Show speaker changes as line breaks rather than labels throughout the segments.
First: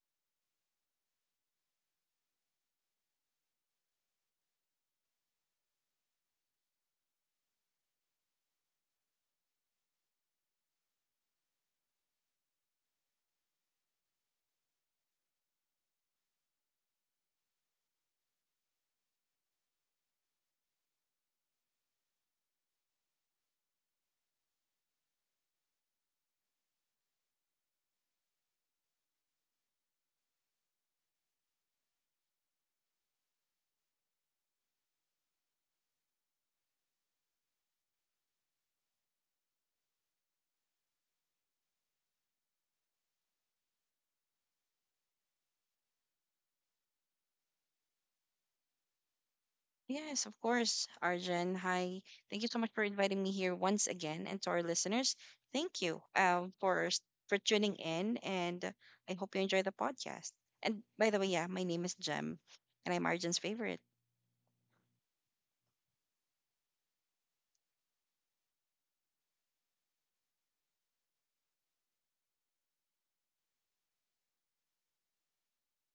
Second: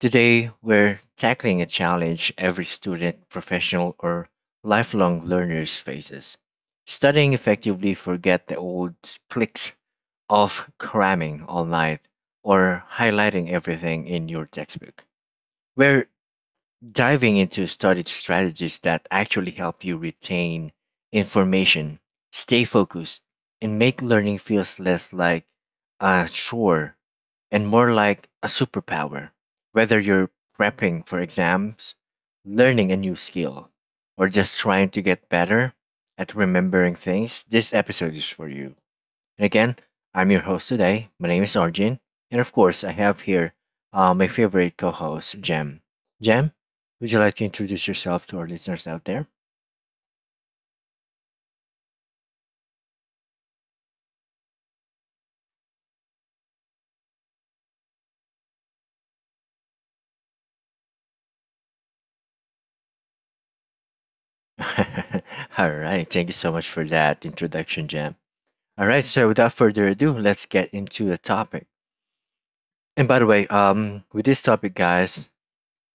Today, we're tackling a challenge every student, professional, or lifelong learners faces. Studying effectively forget the old clicks of cramming all night or highlighting everything in your textbook. We're diving into studied strategies that actually help you retain information, stay focused, and make learning feels less like a chore and more like a superpower. Whether you're prepping for exams, learning a new skill, or just trying to get better at remembering things, this episode is for you. And again, I'm your host today. My name is Arjun. And of course, I have here my favorite co host, Jem. Jem, would you like to introduce yourself to our listeners out there?
Yes, of course, Arjun. Hi. Thank you so much for inviting me here once again. And to our listeners, thank you for tuning in. And I hope you enjoy the podcast. And by the way, yeah, my name is Jem, and I'm Arjun's favorite.
All right. Thank you so much for that introduction, Jem. All right. So, without further ado, let's get into the topic. And by the way, with this topic, guys,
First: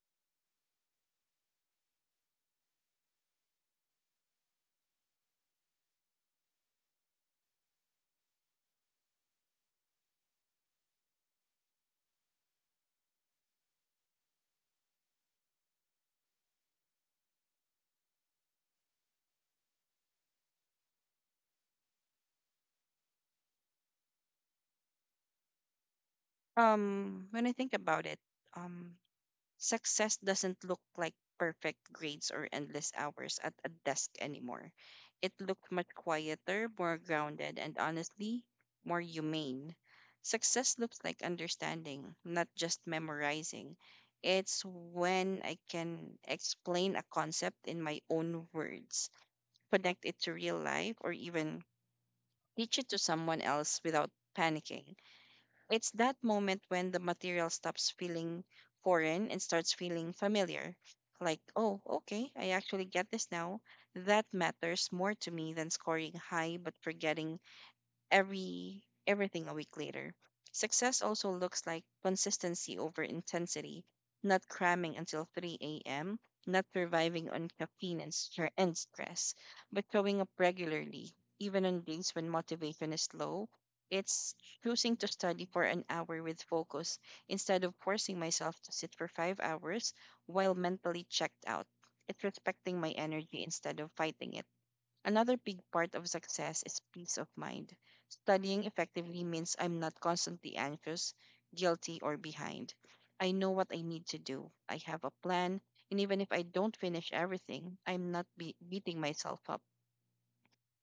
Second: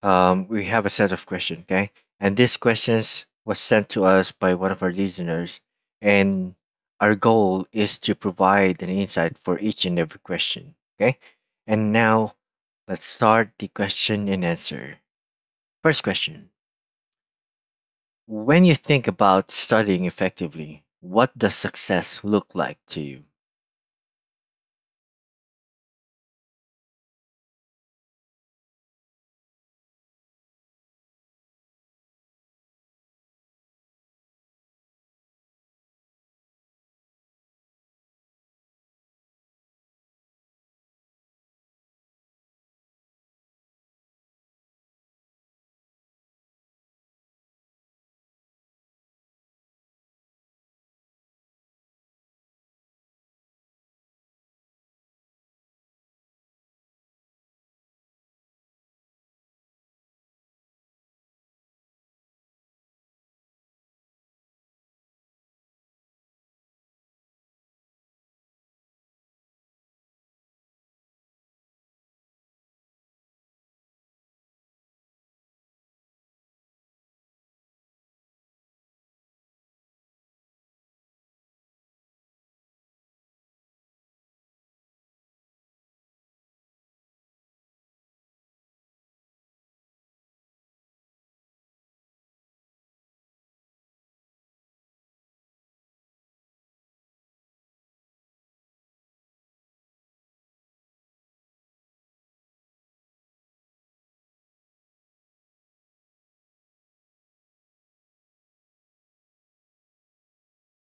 we have a set of questions, okay? And these questions was sent to us by one of our listeners, and our goal is to provide an insight for each and every question, okay? And now let's start the question and answer. First question: when you think about studying effectively, what does success look like to you?
When I think about it, um, success doesn't look like perfect grades or endless hours at a desk anymore. It looked much quieter, more grounded, and honestly, more humane. Success looks like understanding, not just memorizing. It's when I can explain a concept in my own words, connect it to real life, or even teach it to someone else without panicking. It's that moment when the material stops feeling foreign and starts feeling familiar. Like, oh, okay, I actually get this now. That matters more to me than scoring high but forgetting everything a week later. Success also looks like consistency over intensity, not cramming until 3 a.m., not surviving on caffeine and, and stress, but showing up regularly, even on days when motivation is low. It's choosing to study for an hour with focus instead of forcing myself to sit for 5 hours while mentally checked out. It's respecting my energy instead of fighting it. Another big part of success is peace of mind. Studying effectively means I'm not constantly anxious, guilty, or behind. I know what I need to do. I have a plan, and even if I don't finish everything, I'm not be- beating myself up.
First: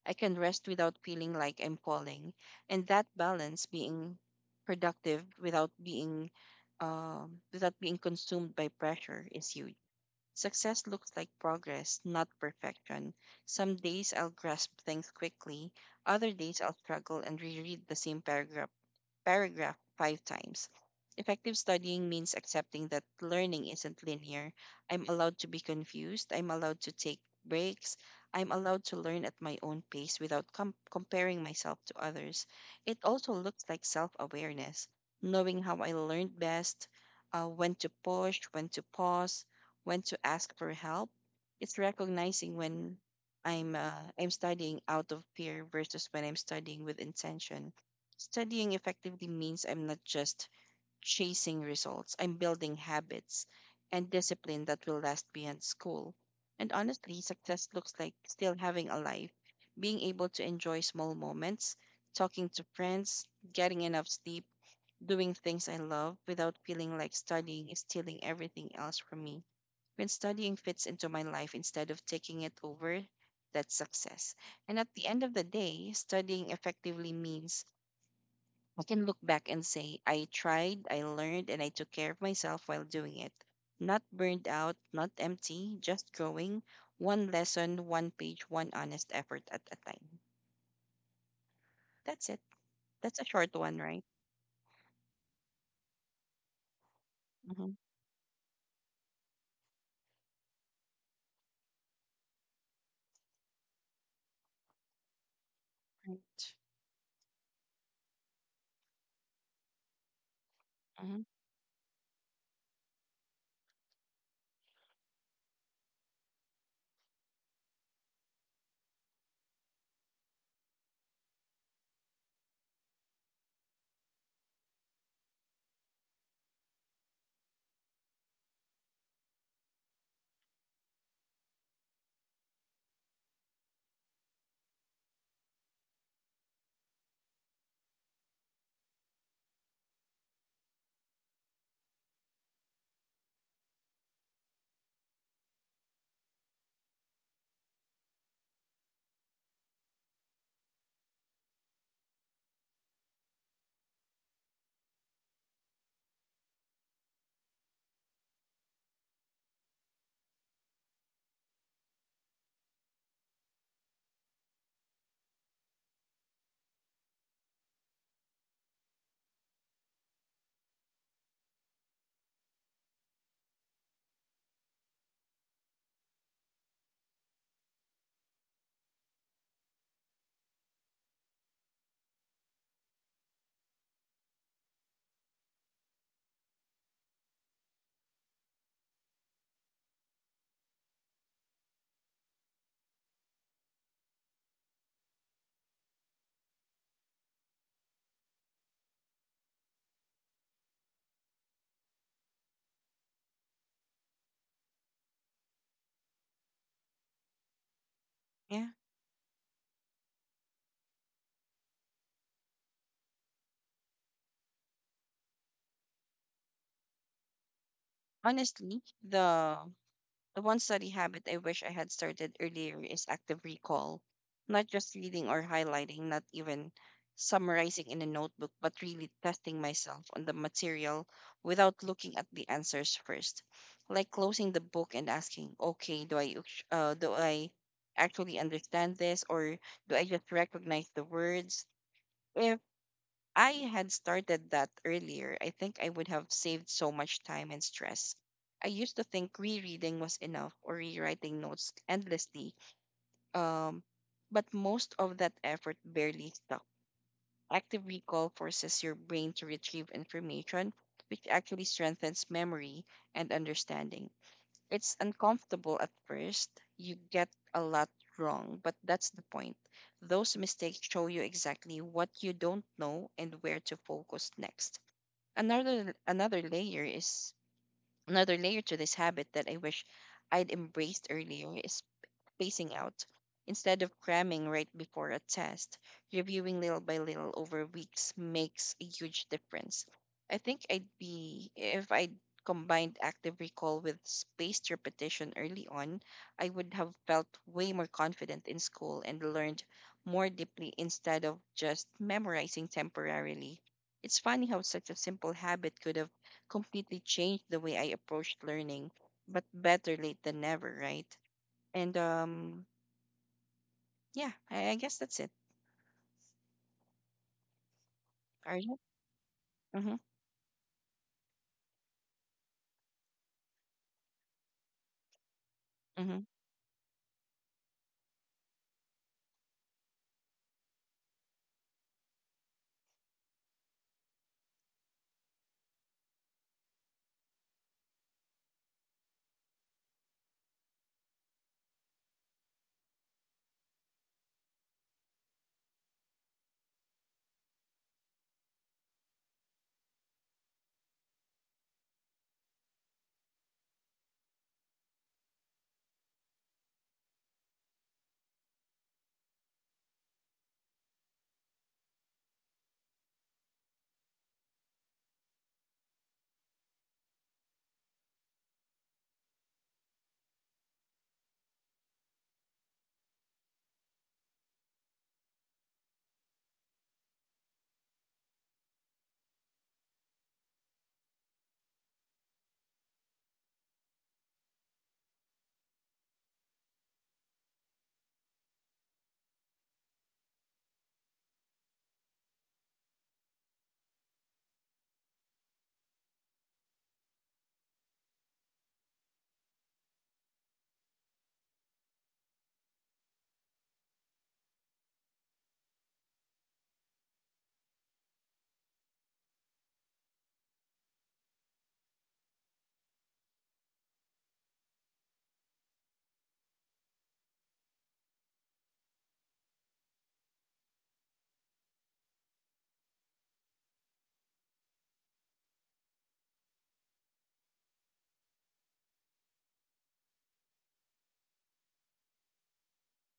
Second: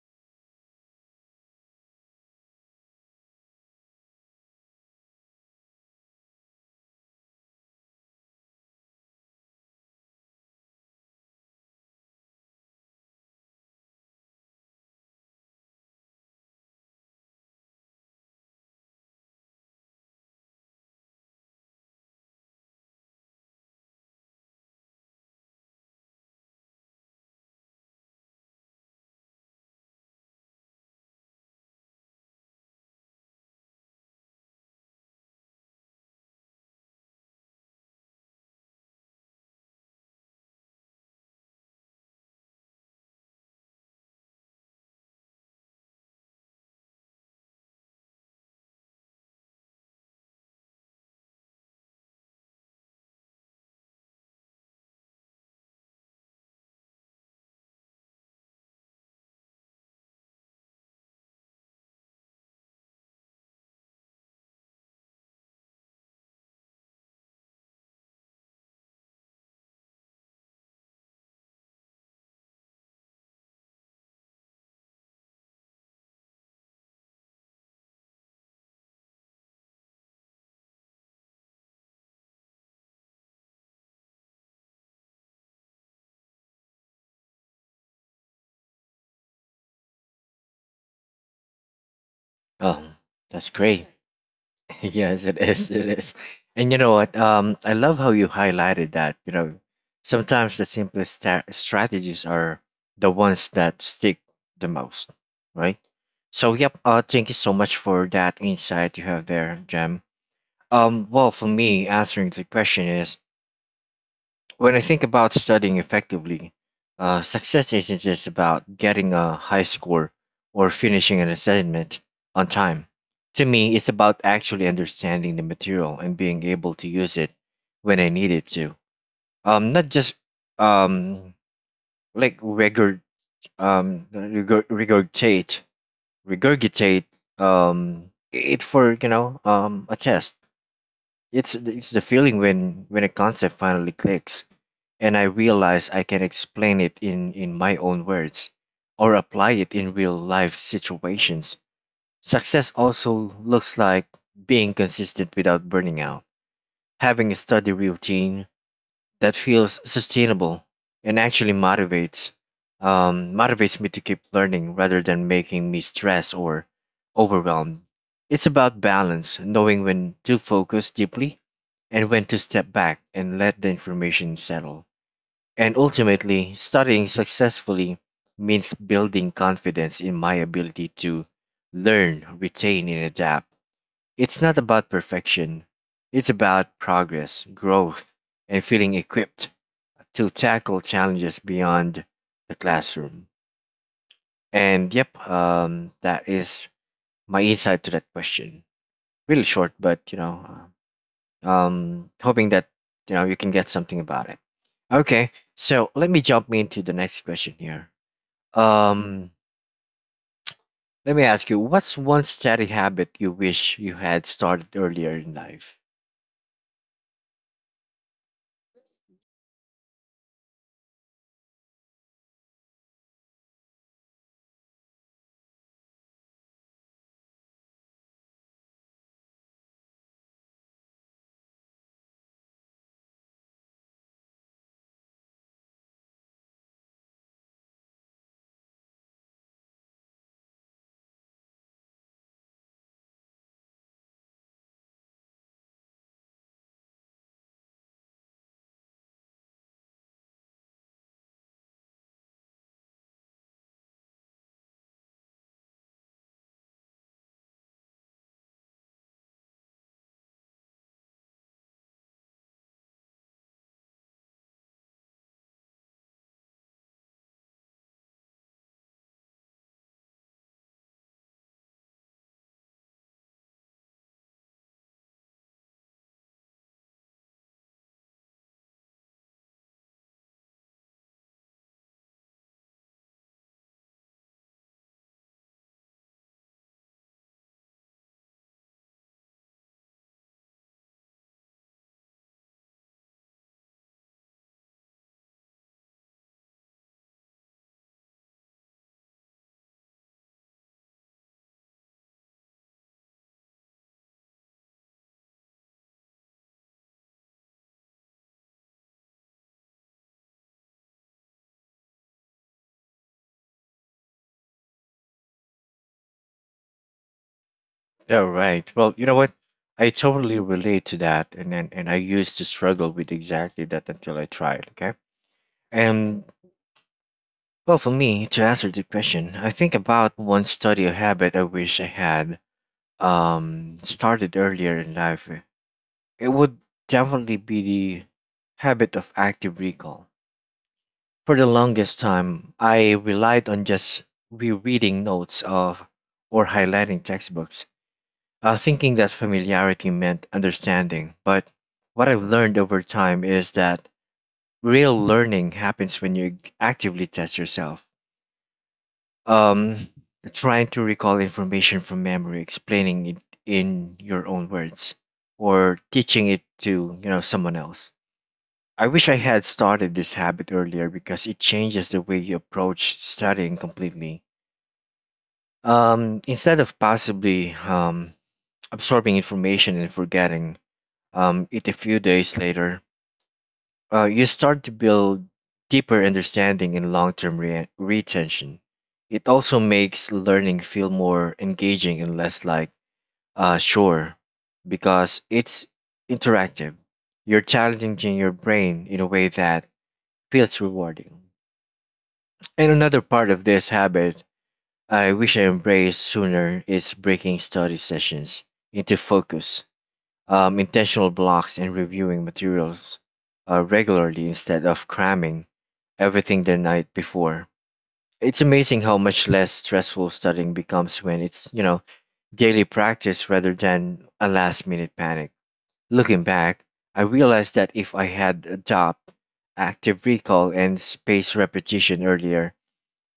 I can rest without feeling like I'm falling. And that balance, being productive without being without being consumed by pressure, is huge. Success looks like progress, not perfection. Some days I'll grasp things quickly, other days I'll struggle and reread the same paragraph five times. Effective studying means accepting that learning isn't linear. I'm allowed to be confused. I'm allowed to take breaks. I'm allowed to learn at my own pace without comparing myself to others. It also looks like self awareness, knowing how I learned best, when to push, when to pause, when to ask for help. It's recognizing when I'm studying out of fear versus when I'm studying with intention. Studying effectively means I'm not just chasing results, I'm building habits and discipline that will last beyond school. And honestly, success looks like still having a life, being able to enjoy small moments, talking to friends, getting enough sleep, doing things I love without feeling like studying is stealing everything else from me. When studying fits into my life instead of taking it over, that's success. And at the end of the day, studying effectively means I can look back and say, I tried, I learned, and I took care of myself while doing it. Not burned out, not empty, just growing, one lesson, one page, one honest effort at a time. That's it.
Oh,
That's a
that's
short one,
great.
right?
Yes, it is. It is. And you know what?
Mm-hmm.
I love how you highlighted that. You know, sometimes the simplest strategies are the ones that stick the most, right?
Right.
So, yep. Thank you so much for that insight you have there, Jem.
Mm-hmm.
Well, for me, answering the question is when I think about studying effectively, success isn't just about getting a high score or finishing an assignment on time. To me, it's about actually understanding the material and being able to use it when I need it to. Not just um, like um, regurg- regurgitate regurgitate it for a test. It's it's the feeling when a concept finally clicks, and I realize I can explain it in my own words, or apply it in real life situations. Success also looks like being consistent without burning out, having a steady routine, that feels sustainable and actually motivates motivates me to keep learning rather than making me stressed or overwhelmed. It's about balance, knowing when to focus deeply and when to step back and let the information settle. And ultimately, studying successfully means building confidence in my ability to learn, retain, and adapt. It's not about perfection, it's about progress, growth, and feeling equipped to tackle challenges beyond the classroom. And yep, that is my insight to that question. Really short, but you know, hoping that you can get something about it. Okay, so let me jump into the next question here.
Yeah.
Um, let me ask you, what's one study habit you wish you had started earlier in life?
Honestly, the The one study habit I wish I had started earlier is active recall, not just reading or highlighting, not even summarizing in a notebook, but really testing myself on the material without looking at the answers first. Like closing the book and asking, okay, do I actually understand this or do I just recognize the words? Eh, I had started that earlier, I think I would have saved so much time and stress. I used to think rereading was enough or rewriting notes endlessly, um, but most of that effort barely stuck. Active recall forces your brain to retrieve information, which actually strengthens memory and understanding. It's uncomfortable at first. You get a lot wrong, but that's the point. Those mistakes show you exactly what you don't know and where to focus next. Another another layer is another layer to this habit that I wish I'd embraced earlier is spacing out instead of cramming right before a test. Reviewing little by little over weeks makes a huge difference. I think I'd be, if I combined active recall with spaced repetition early on, I would have felt way more confident in school and learned more deeply instead of just memorizing temporarily. It's funny how such a simple habit could have completely changed the way I approached learning, but better late than never, right? And yeah, I guess that's it.
All
Are
right.
you?
Well, you know what? I
Mm-hmm.
totally relate to that, and and I used to struggle with exactly that until I tried. Okay.
Mm-hmm.
And well, for me, to answer the question, I think about one study or habit I wish I had started earlier in life. It would definitely be the habit of active recall. For the longest time, I relied on just rereading notes of or highlighting textbooks, thinking that familiarity meant understanding. But what I've learned over time is that real learning happens when you actively test yourself, um trying to recall information from memory, explaining it in your own words, or teaching it to, you know, someone else. I wish I had started this habit earlier because it changes the way you approach studying completely. Instead of possibly absorbing information and forgetting it a few days later, you start to build deeper understanding and long-term retention. It also makes learning feel more engaging and less like sure, because it's interactive. You're challenging your brain in a way that feels rewarding. And another part of this habit I wish I embraced sooner is breaking study sessions into focus intentional blocks and reviewing materials regularly instead of cramming everything the night before. It's amazing how much less stressful studying becomes when it's, you know, daily practice rather than a last minute panic. Looking back, I realized that if I had adopted active recall and spaced repetition earlier,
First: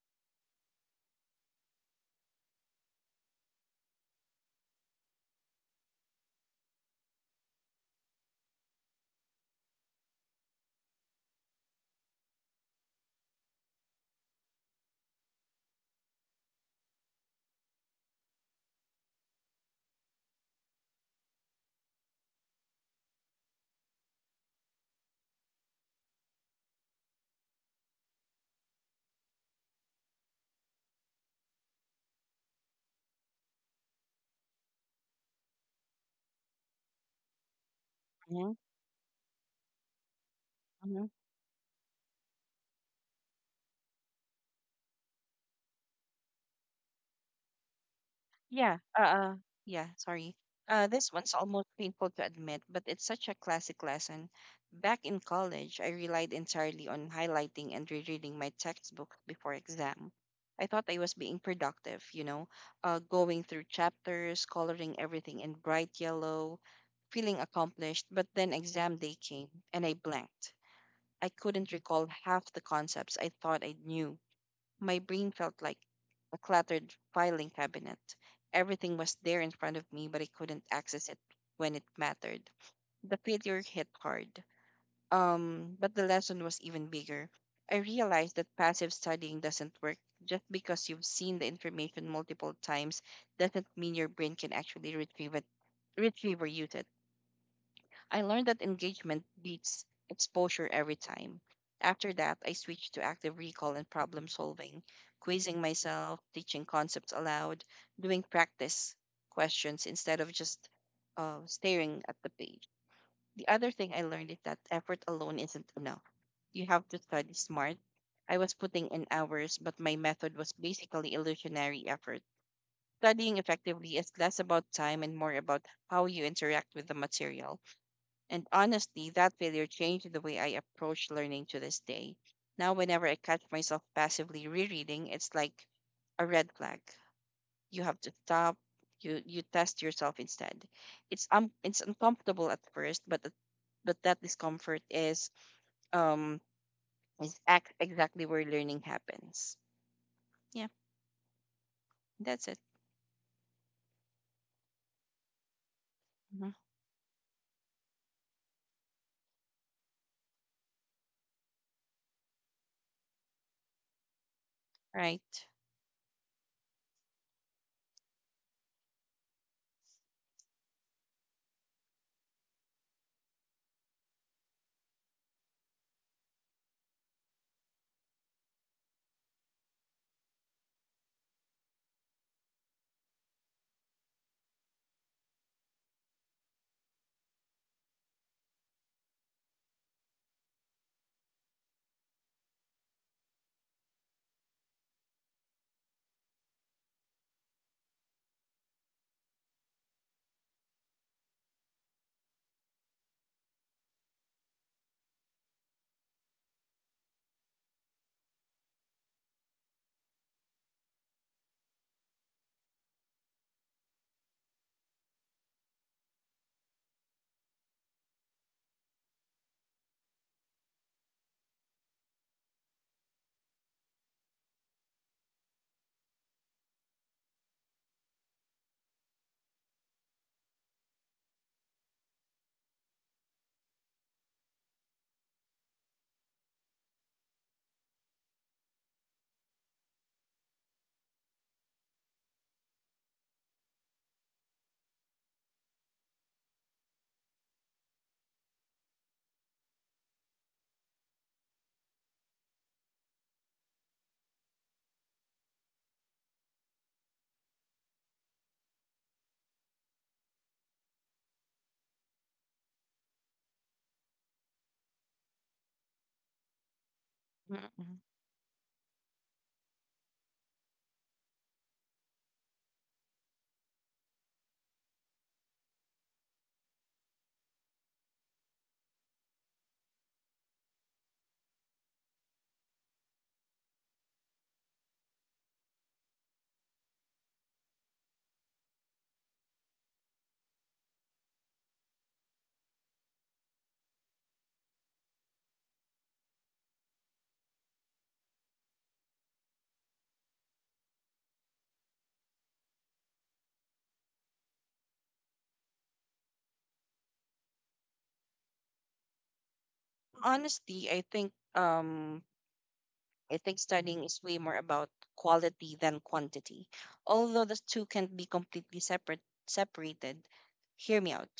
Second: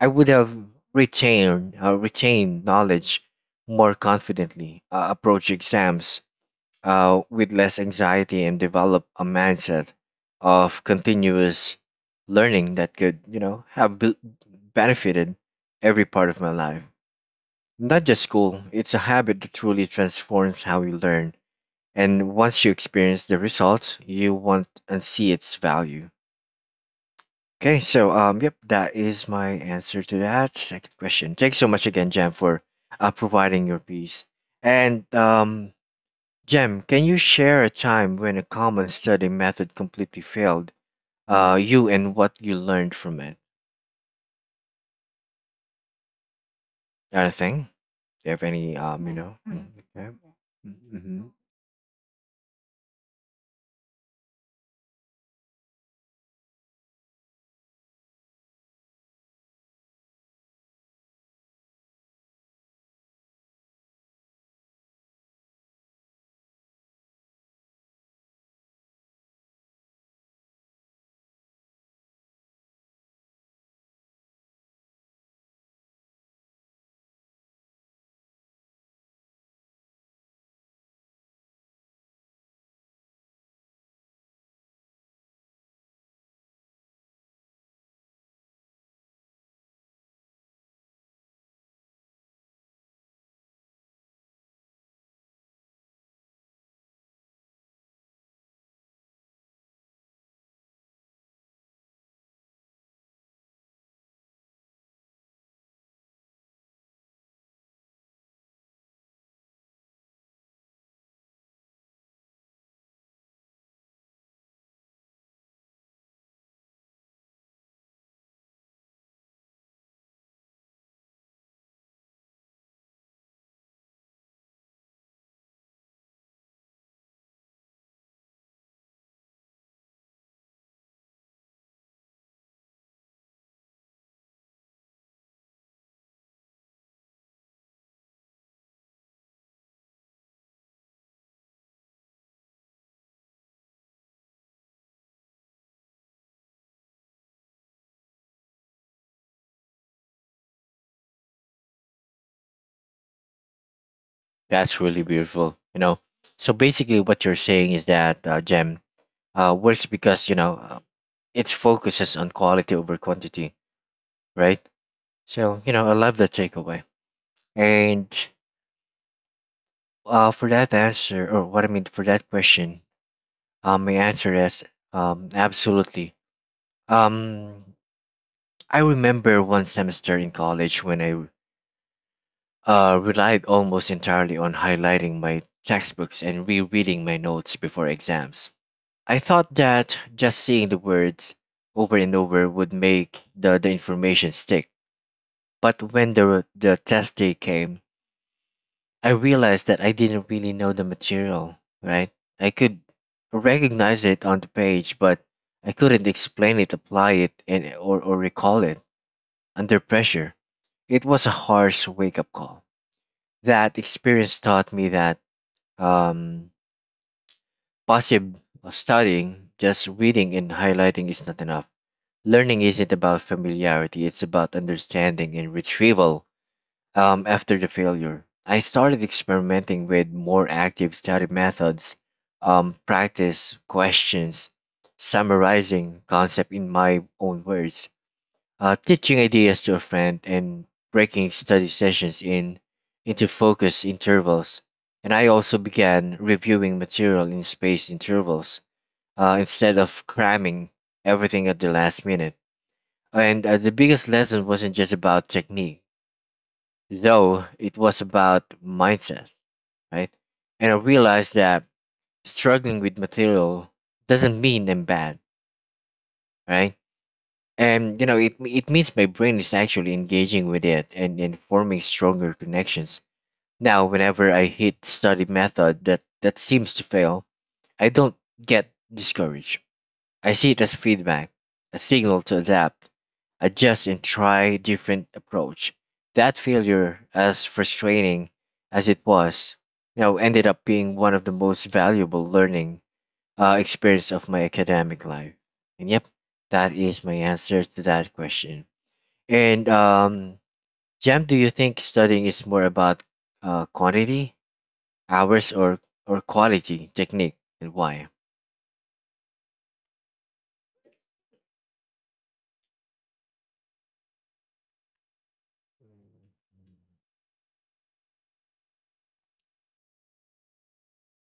I would have retained knowledge more confidently, approach exams with less anxiety and develop a mindset of continuous learning that could, you know, have benefited every part of my life. Not just school, it's a habit that truly transforms how you learn. And once you experience the results, you want and see its value. Okay, so yep, that is my answer to that second question. Thanks so much again, Jam, for providing your piece. And Jem, can you share a time when a
Mm-hmm.
common study method completely failed
Hmm.
you and what you learned from it? Anything? Do you have
Yeah.
any, you know? Mm,
Yeah.
okay.
Sorry. This
Mm-hmm.
one's almost painful to admit, but it's such a classic lesson. Back in college, I relied entirely on highlighting and rereading my textbook before exam. I thought I was being productive, you know, going through chapters, coloring everything in bright yellow, feeling accomplished. But then exam day came, and I blanked. I couldn't recall half the concepts I thought I knew. My brain felt like a cluttered filing cabinet. Everything was there in front of me, but I couldn't access it when it mattered. The failure hit hard. But the lesson was even bigger. I realized that passive studying doesn't work. Just because you've seen the information multiple times doesn't mean your brain can actually retrieve or use it. I learned that engagement beats exposure every time. After that, I switched to active recall and problem solving, quizzing myself, teaching concepts aloud, doing practice questions instead of just staring at the page. The other thing I learned is that effort alone isn't enough. You have to study smart. I was putting in hours, but my method was basically illusionary effort. Studying effectively is less about time and more about how you interact with the material. And honestly, that failure changed the way I approach learning to this day. Now, whenever I catch myself passively rereading, it's like a red flag. You have to stop. You test yourself instead. It's uncomfortable at first, but but that discomfort is um exactly where learning happens. Yeah, that's it.
That's really beautiful. You know,
Mhm.
so basically what you're saying is that, Jem, works because, you know, it focuses on quality over quantity, right?
Right.
So, you know, I love that takeaway. And for that answer, or what I mean for that question, my answer is absolutely. Um, I remember one semester in college when I relied almost entirely on highlighting my textbooks and rereading my notes before exams. I thought that just seeing the words over and over would make the information stick. But when the test day came, I realized that I didn't really know the material, right? I could recognize it on the page, but I couldn't explain it, apply it, or recall it under pressure. It was a harsh wake up call. That experience taught me that um, passive studying, just reading and highlighting, is not enough. Learning isn't about familiarity, it's about understanding and retrieval. After the failure, I started experimenting with more active study methods, practice questions, summarizing concept in my own words, teaching ideas to a friend, and breaking study sessions in into focus intervals. And I also began reviewing material in spaced intervals instead of cramming everything at the last minute. And the biggest lesson wasn't just about technique, though it was about mindset, right? And I realized that struggling with material doesn't mean I'm bad, right?
Mhm.
And you know, it means my brain is actually engaging with it, and forming stronger connections. Now whenever I hit study method that seems to fail, I don't get discouraged. I see it as feedback, a signal to adapt, adjust and try different approach. That failure as frustrating as it was, you know, ended up being one of the most valuable learning experience of my academic life. And yep, that is my answer to that question. And Jam, do you think studying is more about quantity, hours, or quality, technique, and why?
Honestly, I think studying is way more about quality than quantity, although the two can't be completely separated. Hear me out.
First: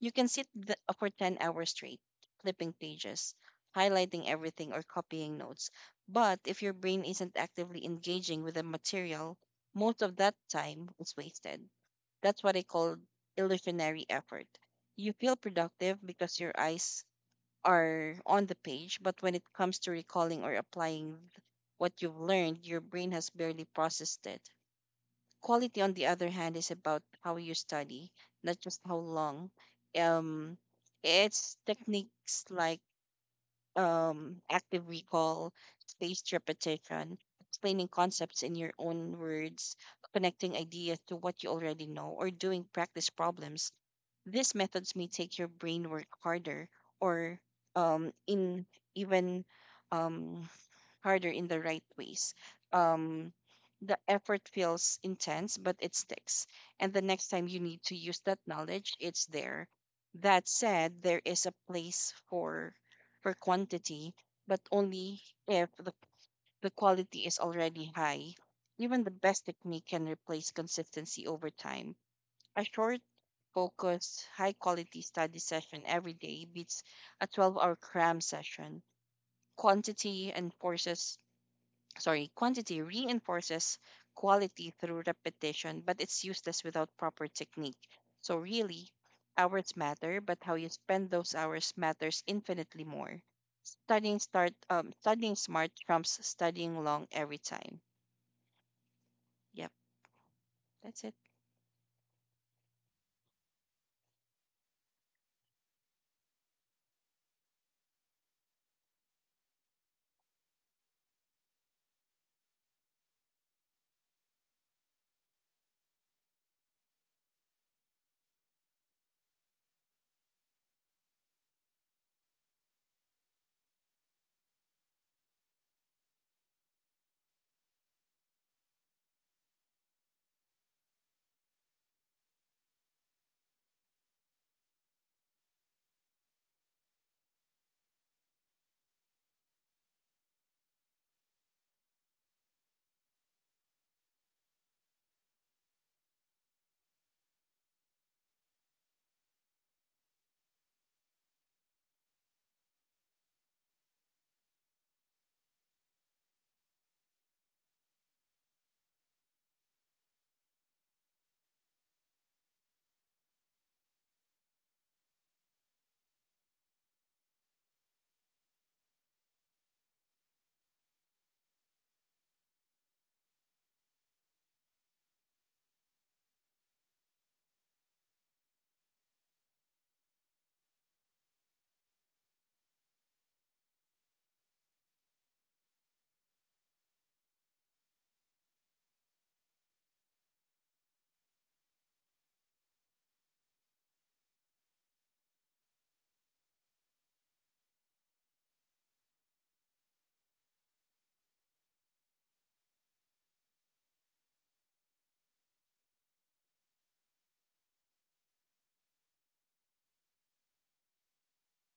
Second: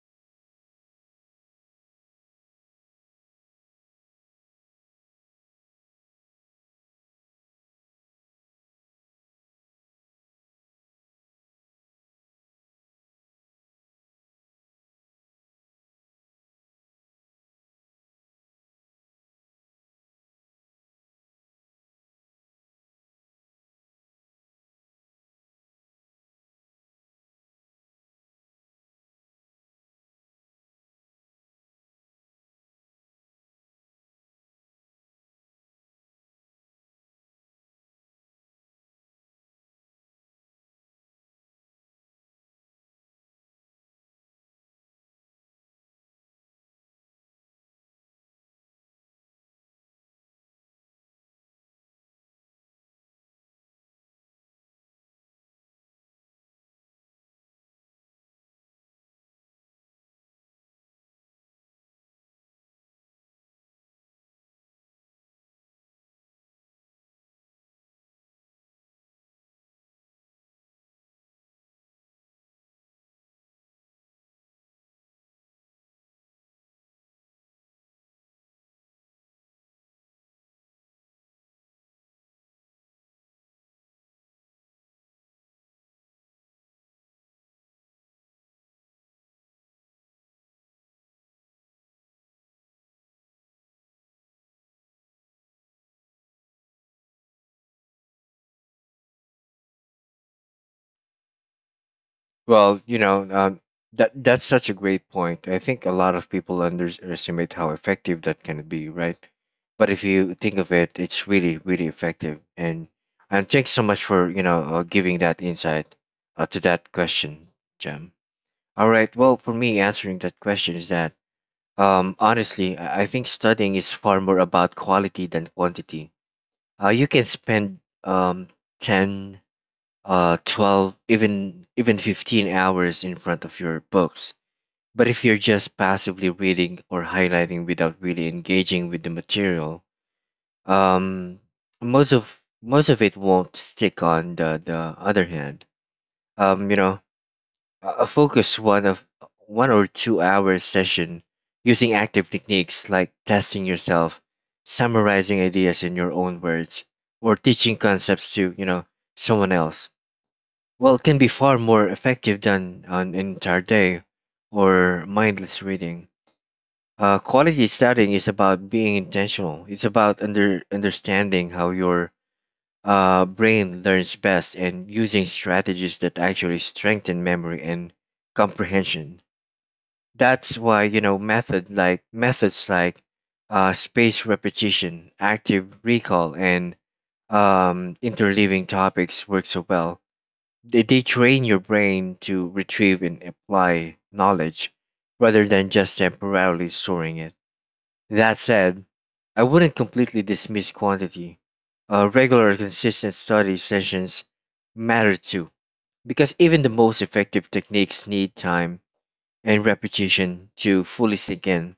You can sit for 10 hours straight, flipping pages, highlighting everything, or copying notes. But if your brain isn't actively engaging with the material, most of that time is wasted. That's what I call illusionary effort. You feel productive because your eyes are on the page, but when it comes to recalling or what you've learned, your brain has barely processed it. Quality, on the other hand, is about how you study, not just how long. Um, it's techniques like active recall, spaced repetition, explaining concepts in your own words, connecting ideas to what you already know, or doing practice problems. These methods may take your brain work or um, in even um, harder in the right ways. Um, the effort feels intense, but it sticks. And the next time you need to use that knowledge, it's there. That said, there is a place for quantity, but only if the quality is already high. Even the best technique can replace consistency over time. A short, focused, high quality study session every day beats a 12-hour cram session. quantity enforces Quantity reinforces quality through repetition, but it's useless without proper technique. So, really, hours matter, but how you spend those hours matters infinitely more. Studying smart trumps studying long every time. Yep, that's it.
Well, you know, that's such a great point. I think a lot of people underestimate how effective that can be, right? But if you think of it, it's really, really effective. And thanks so much for, you know, giving that insight to that question, Jam. All right. Well, for me, answering that question is that honestly, I think studying is far more about quality than quantity. You can spend 10, 12, even 15 hours in front of your books. But if you're just passively reading or highlighting without really engaging with the material, um, most of it won't stick. On the other hand, you know, a focus one of one or two-hour session, using active techniques like testing yourself, summarizing ideas in your own words, or teaching concepts to, you know, someone else. Well, can be far more effective than an entire day or mindless reading. Quality studying is about being intentional. It's about understanding how your brain learns best and using strategies that actually strengthen memory and comprehension. That's why, you know, methods like space repetition, active recall, and interleaving topics work so well. They train your brain to retrieve and apply knowledge rather than just temporarily storing it. That said, I wouldn't completely dismiss quantity. Regular, consistent study sessions matter too, because even the most effective techniques need time and reputation to fully sink in.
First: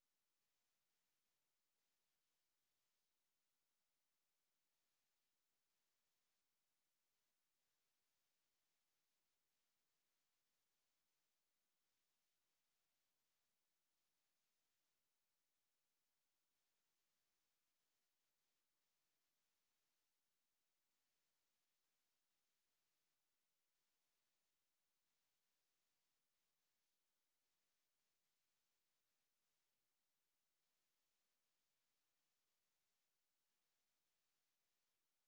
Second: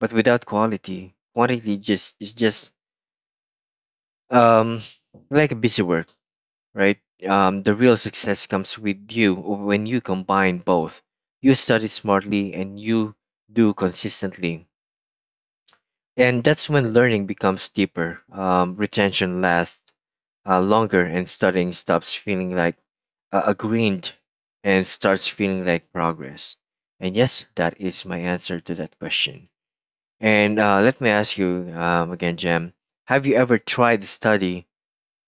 But without quality, quantity just is just um like a busy work, right? The real success comes with you when you combine both. You study smartly and you do consistently, and that's when learning becomes deeper. Retention lasts longer, and studying stops feeling like a grind and starts feeling like progress. And yes, that is my answer to that question. And Let me ask you, again, Jem, have you ever tried to study?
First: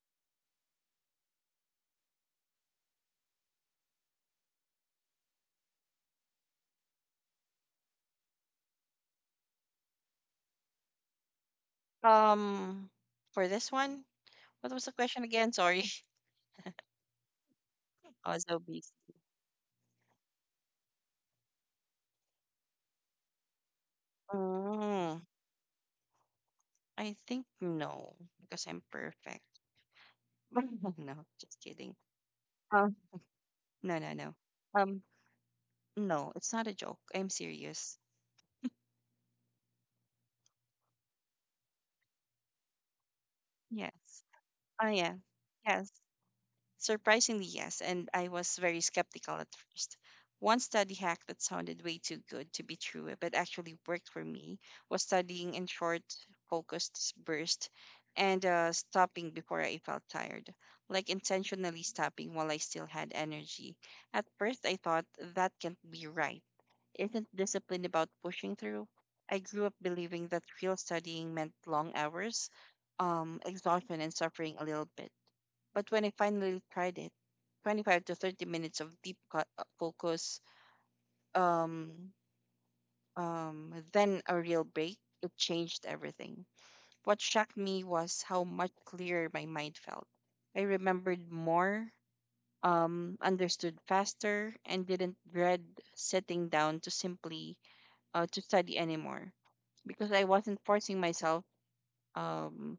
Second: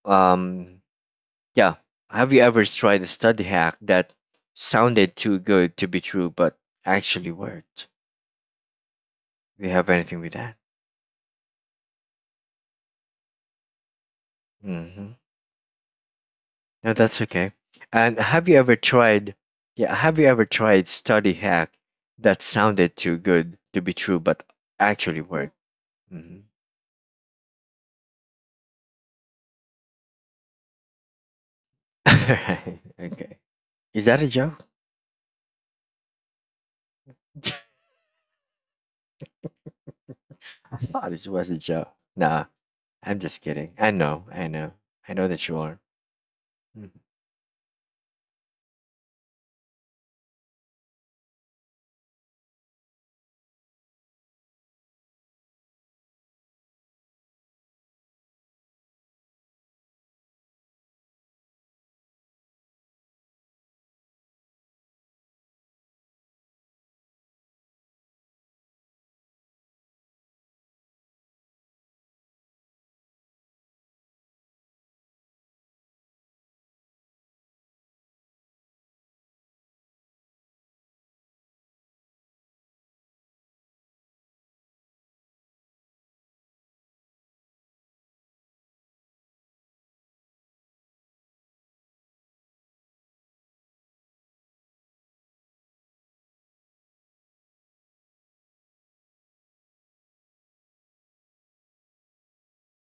Um, yeah, have you ever tried a study hack that sounded too good to be true but actually worked? Do you have anything with that?
Um, for this one, what was the
Mm-hmm.
question again? Sorry,
No, that's okay. And
I was
have you
so
ever
busy.
tried? Yeah, have you ever tried study hack that sounded too good to be true but
Mm,
actually worked? Mm-hmm.
I think no, because I'm perfect. No, just kidding. Uh,
Okay.
no,
Is
no,
that a
no.
joke?
Um, no, it's not a joke. I'm serious.
I thought it was a joke. Nah. I'm just kidding. I
Yes.
know, I know,
Oh,
I
yeah.
know that you are.
Yes.
Mhm.
Surprisingly, yes, and I was very skeptical at first. One study hack that sounded way too good to be true, but actually worked for me, was studying in short, focused bursts and stopping before I felt tired, like intentionally stopping while I still had energy. At first, I thought that can't be right. Isn't discipline about pushing through? I grew up believing that real studying meant long hours, exhaustion, and suffering a little bit. But when I finally tried it, 25 to 30 minutes of deep focus, um, then a real break, it changed everything. What shocked me was how much clearer my mind felt. I remembered more, understood faster, and didn't dread sitting down to simply to study anymore because I wasn't forcing myself Um,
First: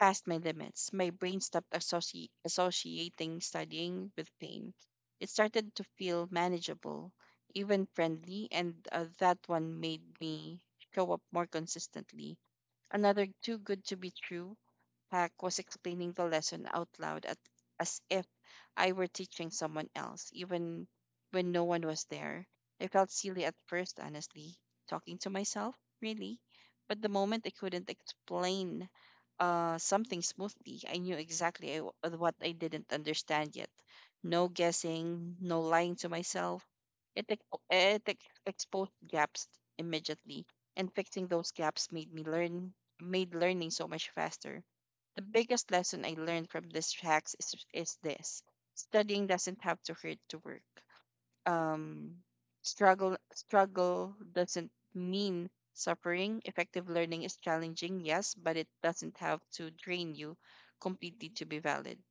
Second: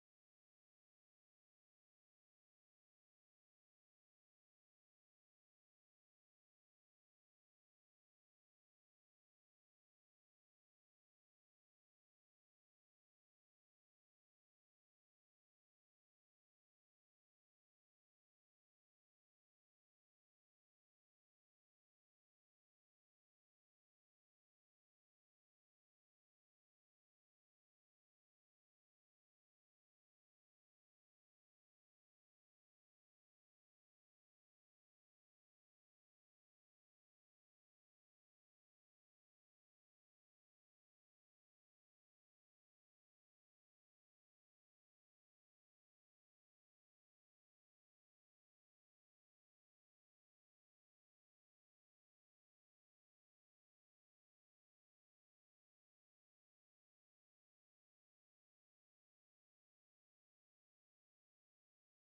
past my limits. My brain stopped associating studying with pain. It started to feel manageable, even friendly, and that one made me show up more consistently. Another too good to be true hack was explaining the lesson out loud, at, as if I were teaching someone else, even when no one was there. I felt silly at first, honestly, talking to myself, really. But the moment I couldn't explain something smoothly, I knew exactly what I didn't understand yet. No guessing, no lying to myself. It exposed gaps immediately, and fixing those gaps made learning so much faster. The biggest lesson I learned from this hacks is this: studying doesn't have to hurt to work. Um, struggle doesn't mean suffering. Effective learning is challenging, yes, but it doesn't have to drain you completely to be valid.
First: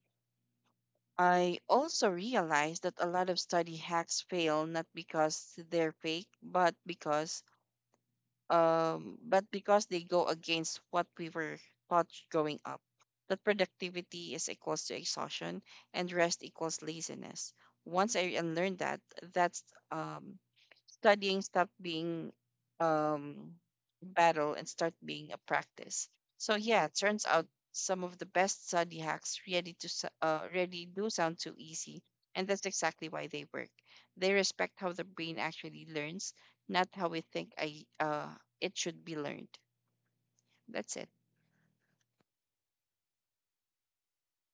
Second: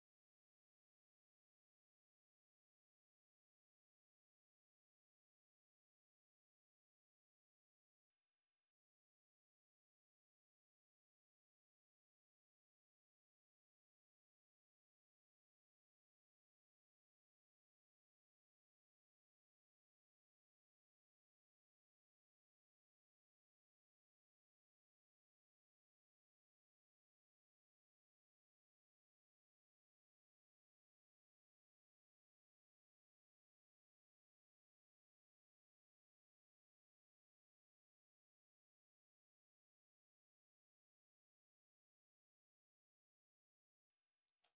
I also realized that a lot of study hacks fail not because they're fake, but because they go against what we were taught growing up. That productivity is equals to exhaustion and rest equals laziness. Once I unlearned that, that's um, studying stopped being um battle and start being a practice. So yeah, it turns out some of the best study hacks really do sound too easy, and that's exactly why they work. They respect how the brain actually learns, not how we think I it should be learned. That's it.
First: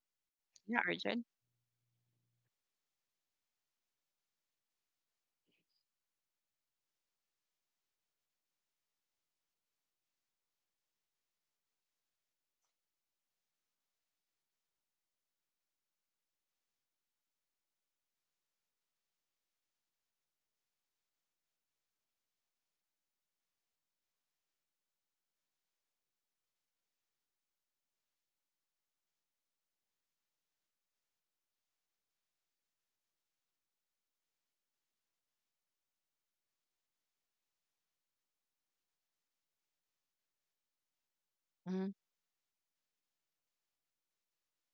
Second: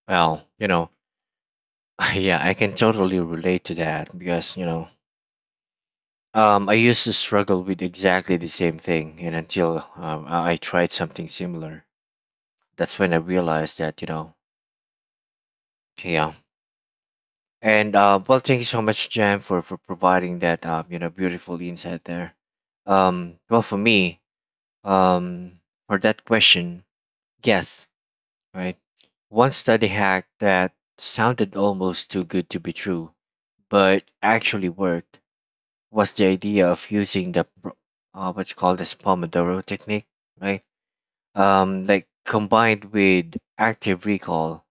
Well, you
Yeah,
know,
Arjun.
yeah, I can totally relate to that because you know, I used to struggle with exactly the same thing, and until I tried something similar, that's when I realized that you know, yeah. And Well, thank you so much, Jam, for providing that you know beautiful insight there. Well, for me, um, for that question, yes, right? One study hack that sounded almost too good to be true, but actually worked, was the idea of using what you call this Pomodoro technique, right?
Hmm,
Like combined with active recall.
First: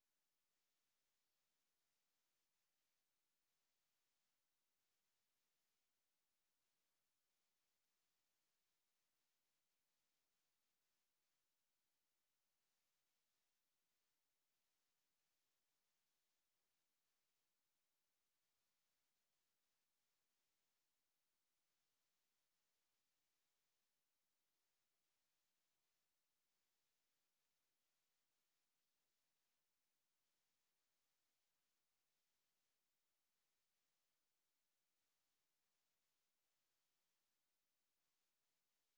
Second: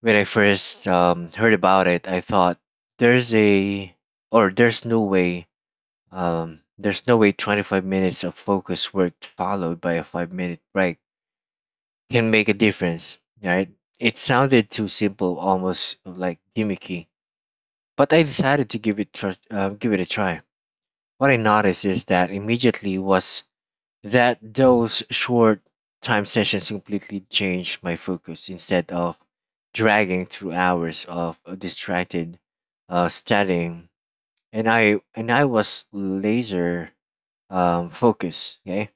When I first heard about it, I thought there's a or there's no way 25 minutes of focus work followed by a 5-minute break can make a difference, right? It sounded too simple, almost like gimmicky, but I decided to give it a try. What I noticed is that immediately was that those short time sessions completely changed my focus instead of dragging through hours of distracted studying, and I was laser focus. Okay,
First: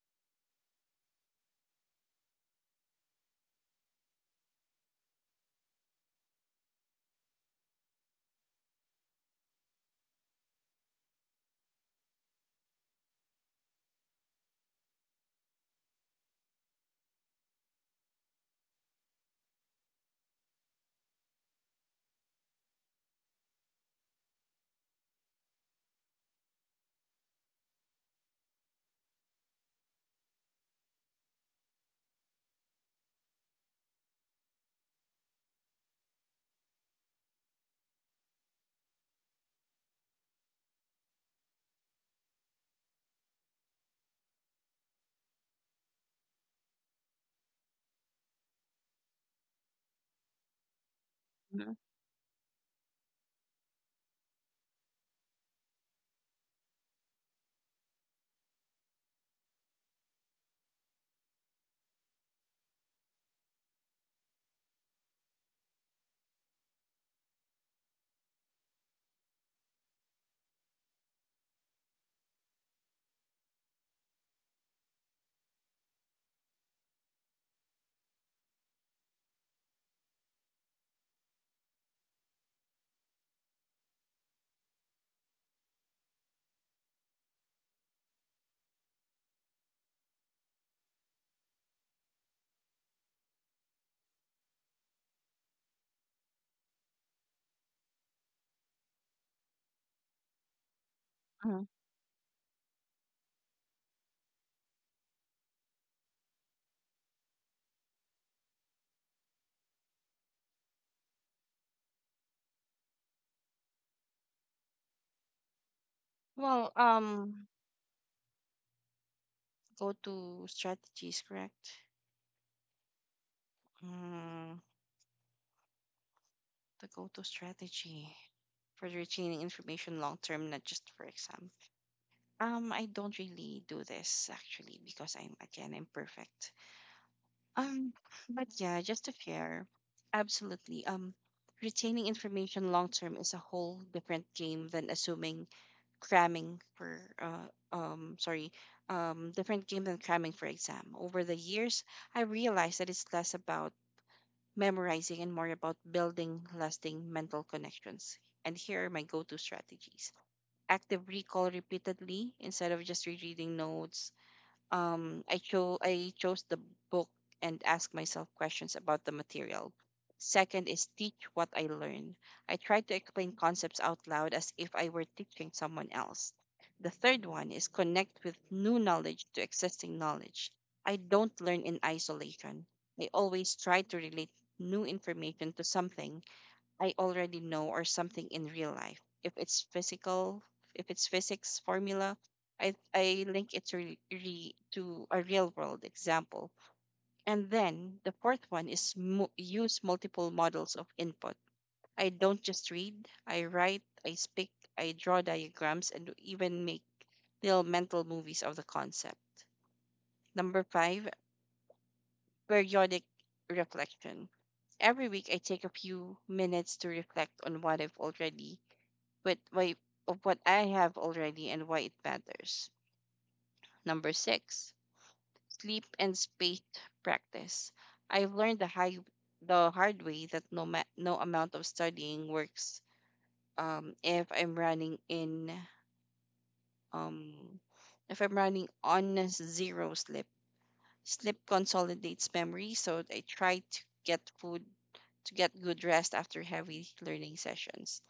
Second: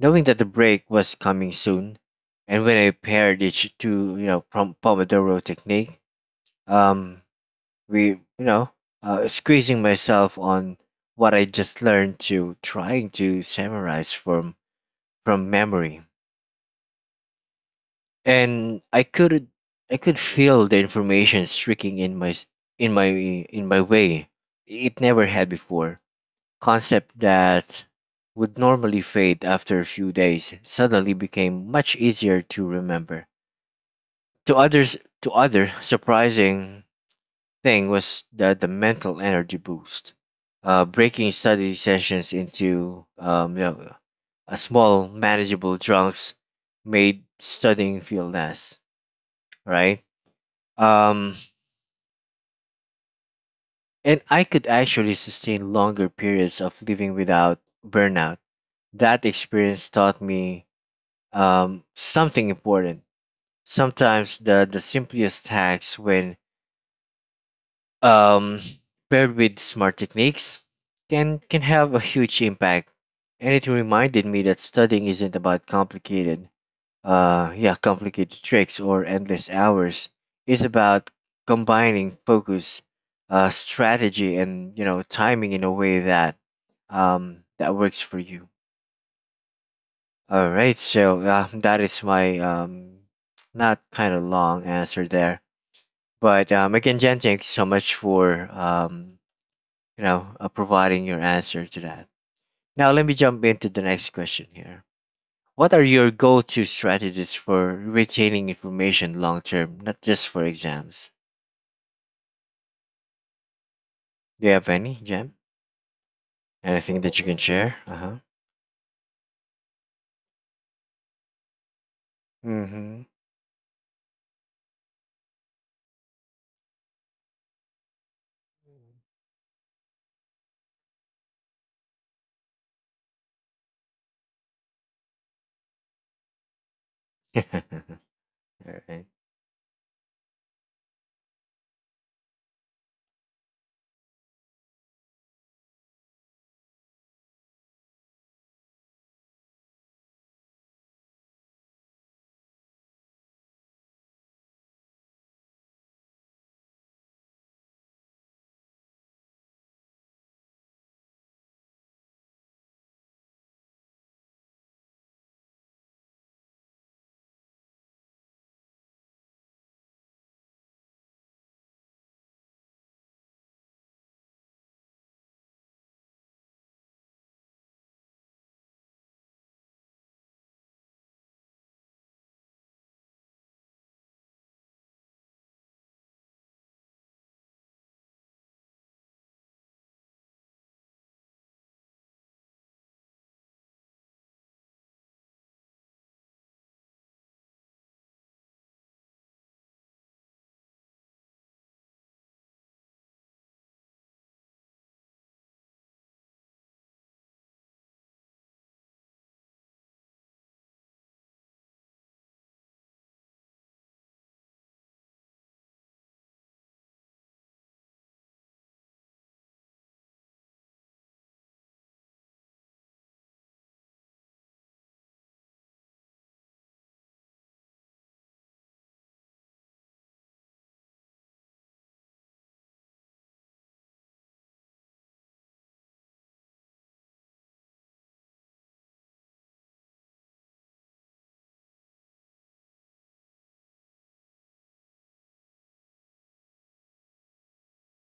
knowing that the break was coming soon, and when I paired it to you know Pomodoro technique, um, we you know squeezing myself on what I just learned to trying to summarize from memory, and I could feel the information streaking in my s- in my way. It never had before. Concepts that would normally fade after a few days suddenly became much easier to remember. To others, to other surprising thing was the mental energy boost. Breaking study sessions into you know, a small manageable chunks made studying feel less right. Um,
hmm,
and I could actually sustain longer periods of living without burnout. That experience taught me something important. Sometimes the simplest hacks, when um, paired with smart techniques, can have a huge impact. And it reminded me that studying isn't about complicated, yeah, complicated tricks or endless hours. It's about combining focus, strategy, and you know timing in a way that that works for you. All right, so that is my not kind of long answer there, but again, Jen, thank you so much for you know providing your
hmm.
answer to that. Now let me jump into the next question here. What are your go-to strategies for retaining information long term, not just for exams? Do you have any, Jen?
Well,
Anything that you can share? Uh huh.
go to strategies, correct?
Mm-hmm.
Mm. The go-to strategy for retaining information long term, not just for exam. I don't really do this actually because I'm again imperfect.
All
Um, but yeah, just
right.
to share, absolutely. Retaining information long term is a whole different game than assuming cramming for sorry different game than cramming for exam. Over the years, I realized that it's less about memorizing, and more about building lasting mental connections. And here are my go to strategies: active recall repeatedly instead of just rereading notes, I chose the book and ask myself questions about the material. Second is teach what I learn. I try to explain concepts out loud as if I were teaching someone else. The third one is connect with new knowledge to existing knowledge. I don't learn in isolation. I always try to relate new information to something I already know or something in real life. If it's physical, if it's physics formula, I link it to, to a real world example. And then the fourth one is use multiple models of input. I don't just read, I write, I speak, I draw diagrams, and even make little mental movies of the concept. Number five, periodic reflection. Every week, I take a few minutes to reflect on what I've already with why, of what I have already and why it matters. Number six, sleep and space practice. I've learned the hard way that no amount of studying works. Um, if I'm running in, um, if I'm running on a zero sleep. Sleep consolidates memory. So I try to get food to get good rest after heavy learning sessions.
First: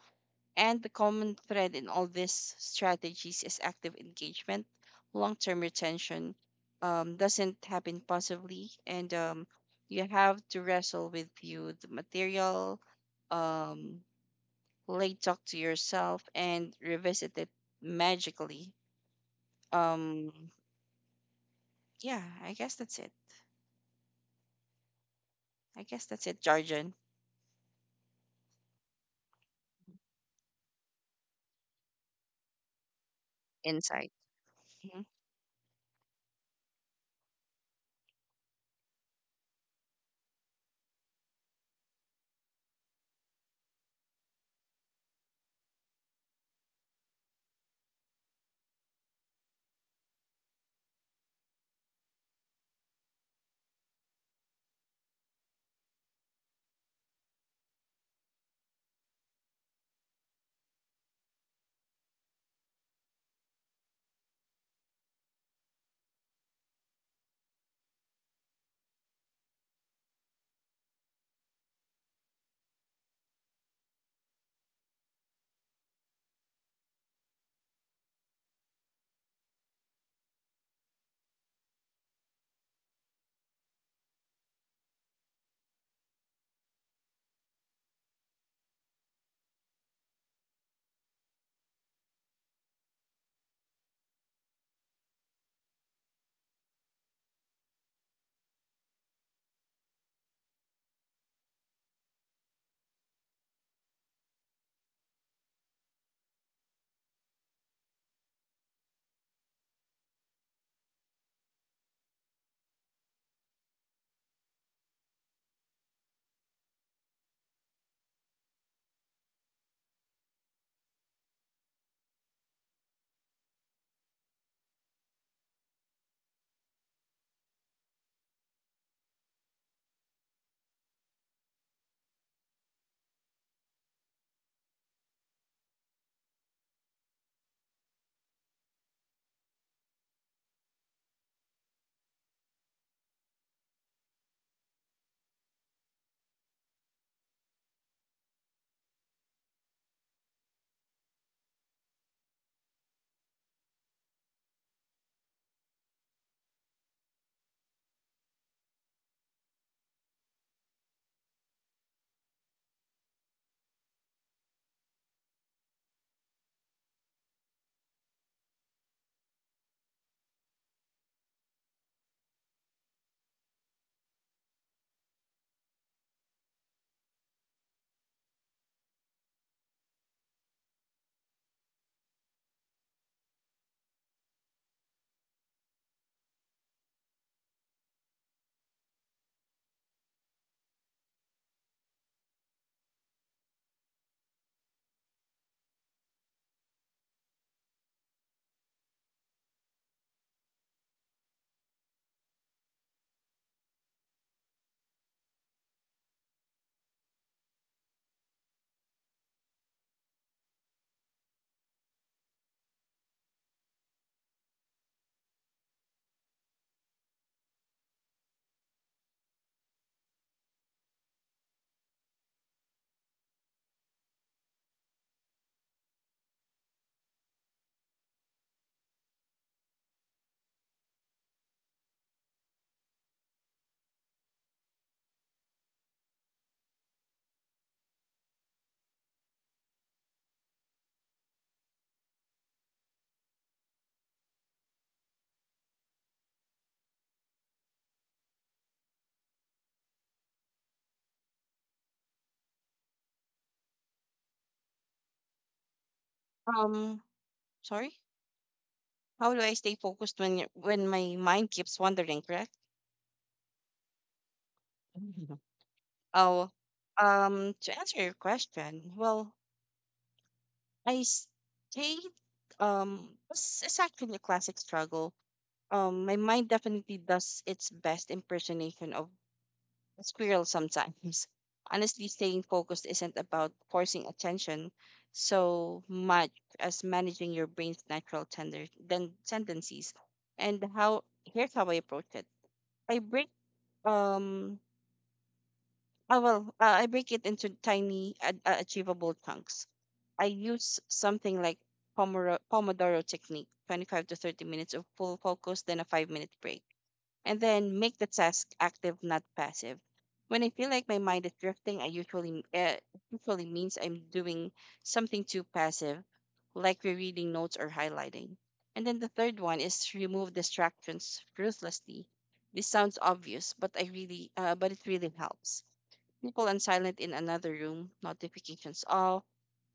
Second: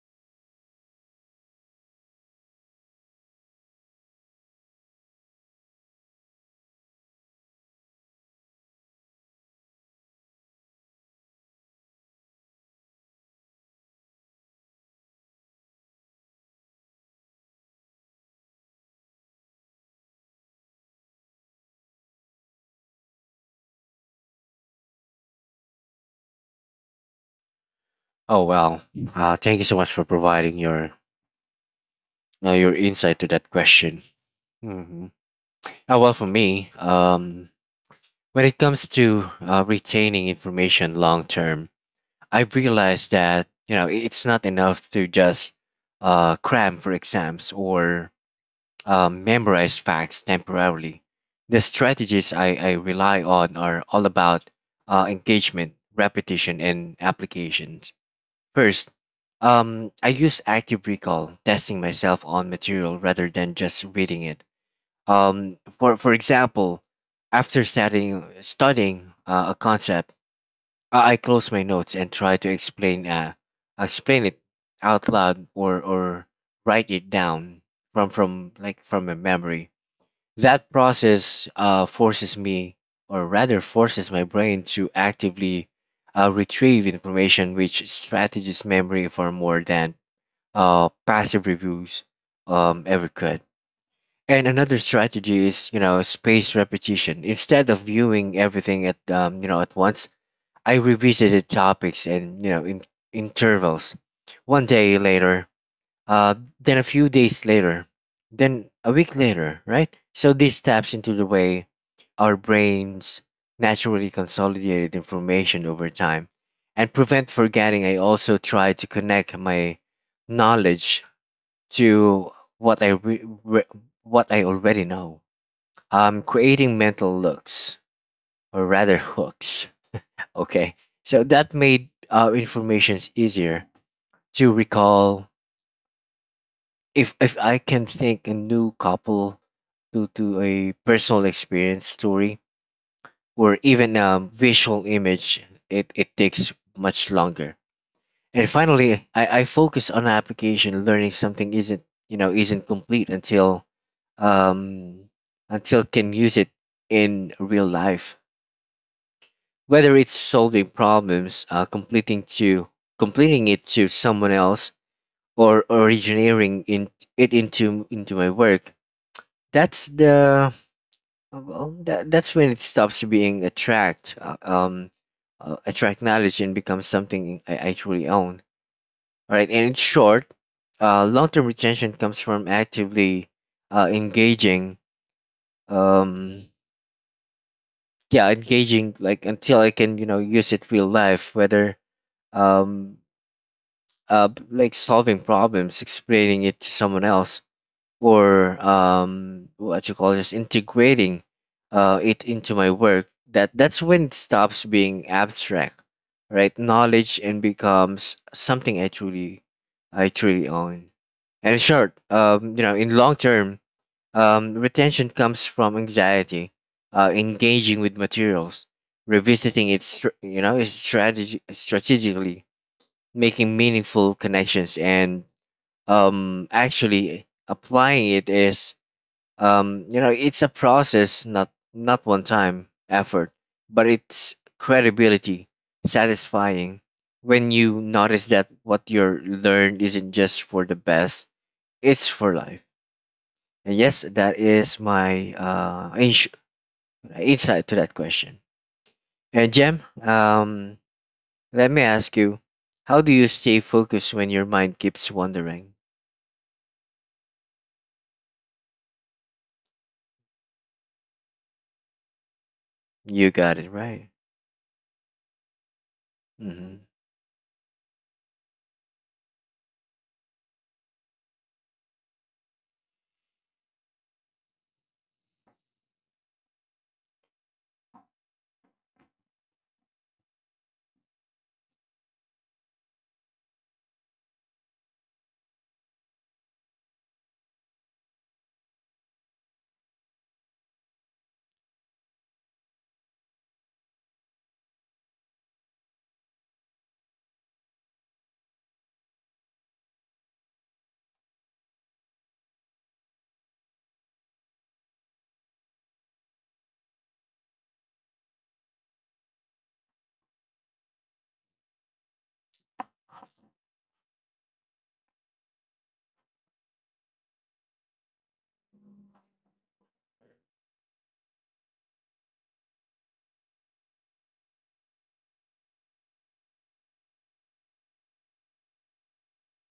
And the common thread in all these strategies is active engagement. Long term retention doesn't happen passively, and you have to wrestle with you the material, um, late talk to yourself, and revisit it magically. Um, yeah, I guess that's it. I guess that's it, Jarjan.
Oh well. Thank you so much for providing your insight to that question.
Insight. Mhm.
Hmm. Well, for me, when it comes to retaining information long term, I've realized that you know it's not enough to just cram for exams or memorize facts temporarily. The strategies I rely on are all about engagement, repetition, and applications. First, I use active recall, testing myself on material rather than just reading it. For example, after studying a concept, I close my notes and try to explain explain it out loud or write it down from a memory. That process forces me, or rather forces my brain to actively retrieve information, which strategies memory for more than passive reviews ever could. And another strategy is, you know, spaced repetition. Instead of viewing everything at, you know, at once, I revisited topics and, you know, in intervals. One day later, then a few days later, then a week later, right? So this taps into the way our brains naturally consolidate information over time and prevent forgetting. I also try to connect my knowledge to what I re- re- what I already know. Creating mental looks, or rather hooks. Okay, so that made information easier to recall. If I can think a new couple to a personal experience story or even a visual image, it takes much longer. And finally, I focus on application. Learning something isn't you know isn't complete um, until can use it in real life. Whether it's solving problems, completing it to someone else, or originating in it into my work. That's the well, that, that's when it stops being a tract knowledge and becomes something I actually own. All right, and in short, long term retention comes from actively uh, engaging. Um, yeah engaging like until I can you know use it real life whether um like solving problems explaining it to someone else or what you call this integrating it into my work, that's when it stops being abstract, right, knowledge and becomes something I truly own. And in short, you know in long term retention comes from anxiety, engaging with materials, you know its strategy strategically, making meaningful connections, and actually applying it is you know it's a process, not one time effort, but it's credibility, satisfying when you notice that what you're learned isn't just for the best, it's for life. And yes, that is my insight to that question. And Jem, let me ask you, how do you stay focused when your mind keeps wandering?
Um, sorry. How do I stay focused when my mind keeps wandering? Correct.
You got it right.
Oh,
Hmm.
to answer your question, well, I stayed, it's actually a classic struggle. My mind definitely does its best impersonation of a squirrel sometimes. Honestly, staying focused isn't about forcing attention so much as managing your brain's natural tender then tendencies. Here's how I approach it. I break, um, I break it into tiny, achievable chunks. I use something like Pomodoro technique, 25 to 30 minutes of full focus, then a 5-minute break, and then make the task active, not passive. When I feel like my mind is drifting, I usually usually means I'm doing something too passive, like rereading notes or highlighting. And then the third one is remove distractions ruthlessly. This sounds obvious, but but it really helps people and silent in another room, notifications off,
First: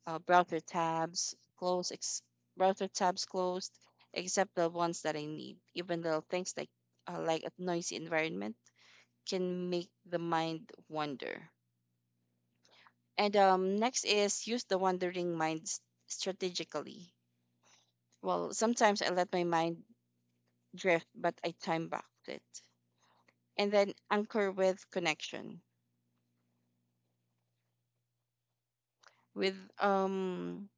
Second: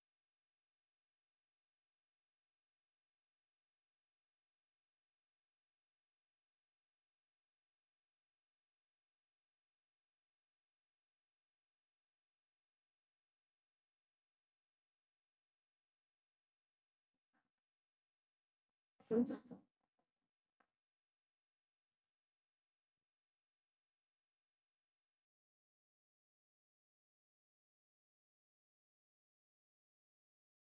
uh, browser tabs closed, ex- browser tabs closed, except the ones that I need. Even little things like a noisy environment can make the mind wander. And next is use the wandering mind strategically. Well, sometimes I let my mind drift, but I time back it. And then anchor with connection with um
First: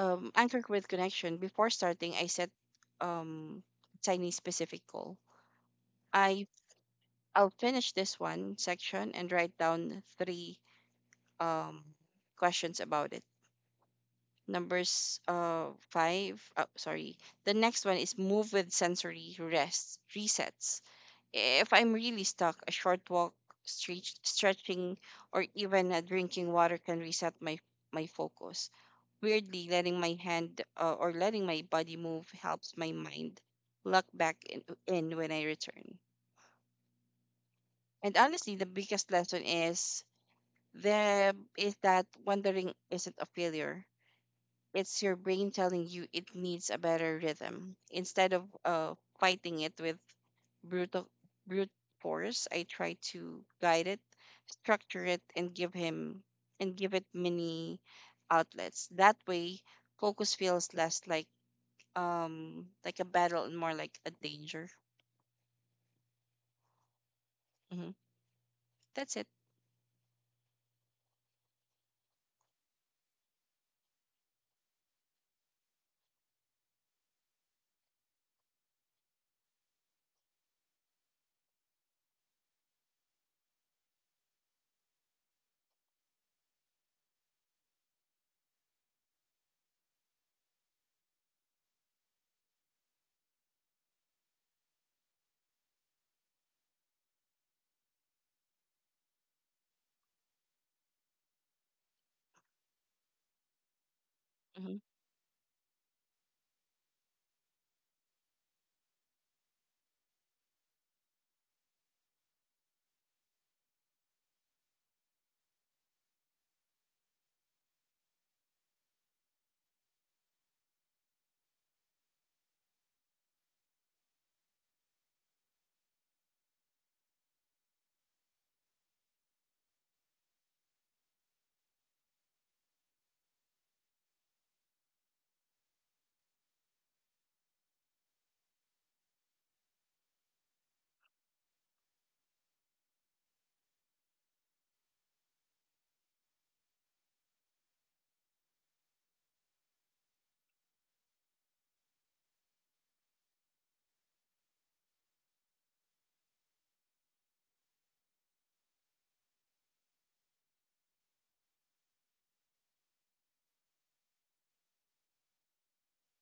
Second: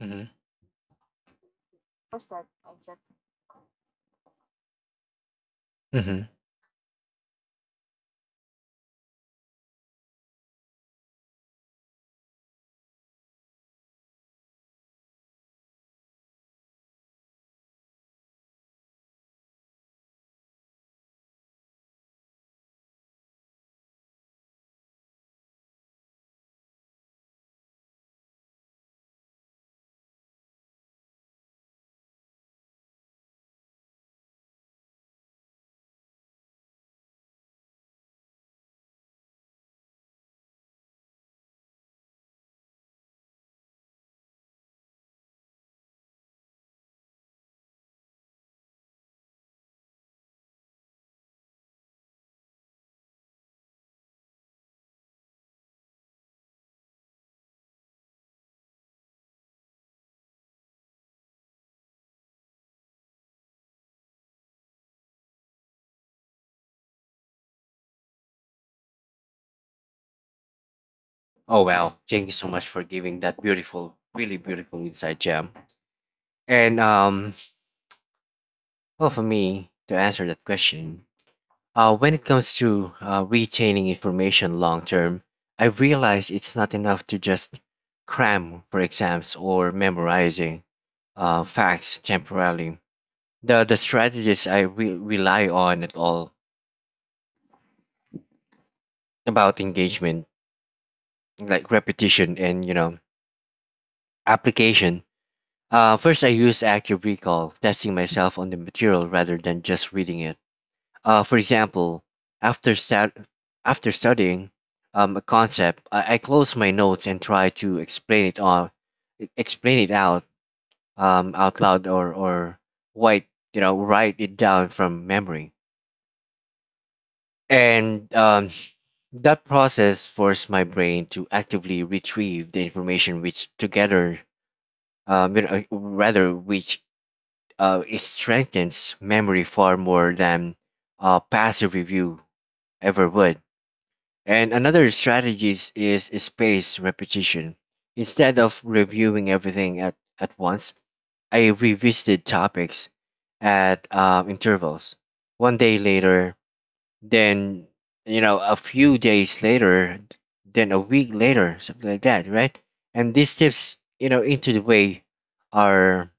Hmm.
anchored with connection. Before starting, I set um, tiny specific goal.
Hmm.
I I'll finish this one section and write down three um, questions about it. Numbers five. Oh, sorry. The next one is move with sensory rest resets. If I'm really stuck, a short walk, stretching, or even a drinking water can reset my focus. Weirdly, letting my body move helps my mind lock back in when I return. And honestly, the biggest lesson is that wandering isn't a failure. It's your brain telling you it needs a better rhythm. Instead of fighting it with brutal brute force, I try to guide it, structure it, and give him and give it many outlets. That way, focus feels less like a battle and more like a danger. Hmm. That's it.
Oh wow! Thank you so much for giving that beautiful, really beautiful insight, Jem. And well, for me to answer that question, uh, when it comes to retaining information long term, I've realized it's not enough to just cram for exams or memorizing facts temporarily. The strategies rely on at all about engagement, like repetition and you know
Hmm.
application. First, I use active recall, testing myself on the material rather than just reading it. For example, after stud- after studying a concept, I close my notes and try to explain it explain it out out loud or write you know write it down from memory. And that process forced my brain to actively retrieve the information, you know, rather which it strengthens memory far more than passive review ever would. And another strategy is spaced repetition. Instead of reviewing everything at once, I revisited topics at intervals. One day later, then, you know, a few days later, then a week later, something like that, right? And these tips, you know, into the way our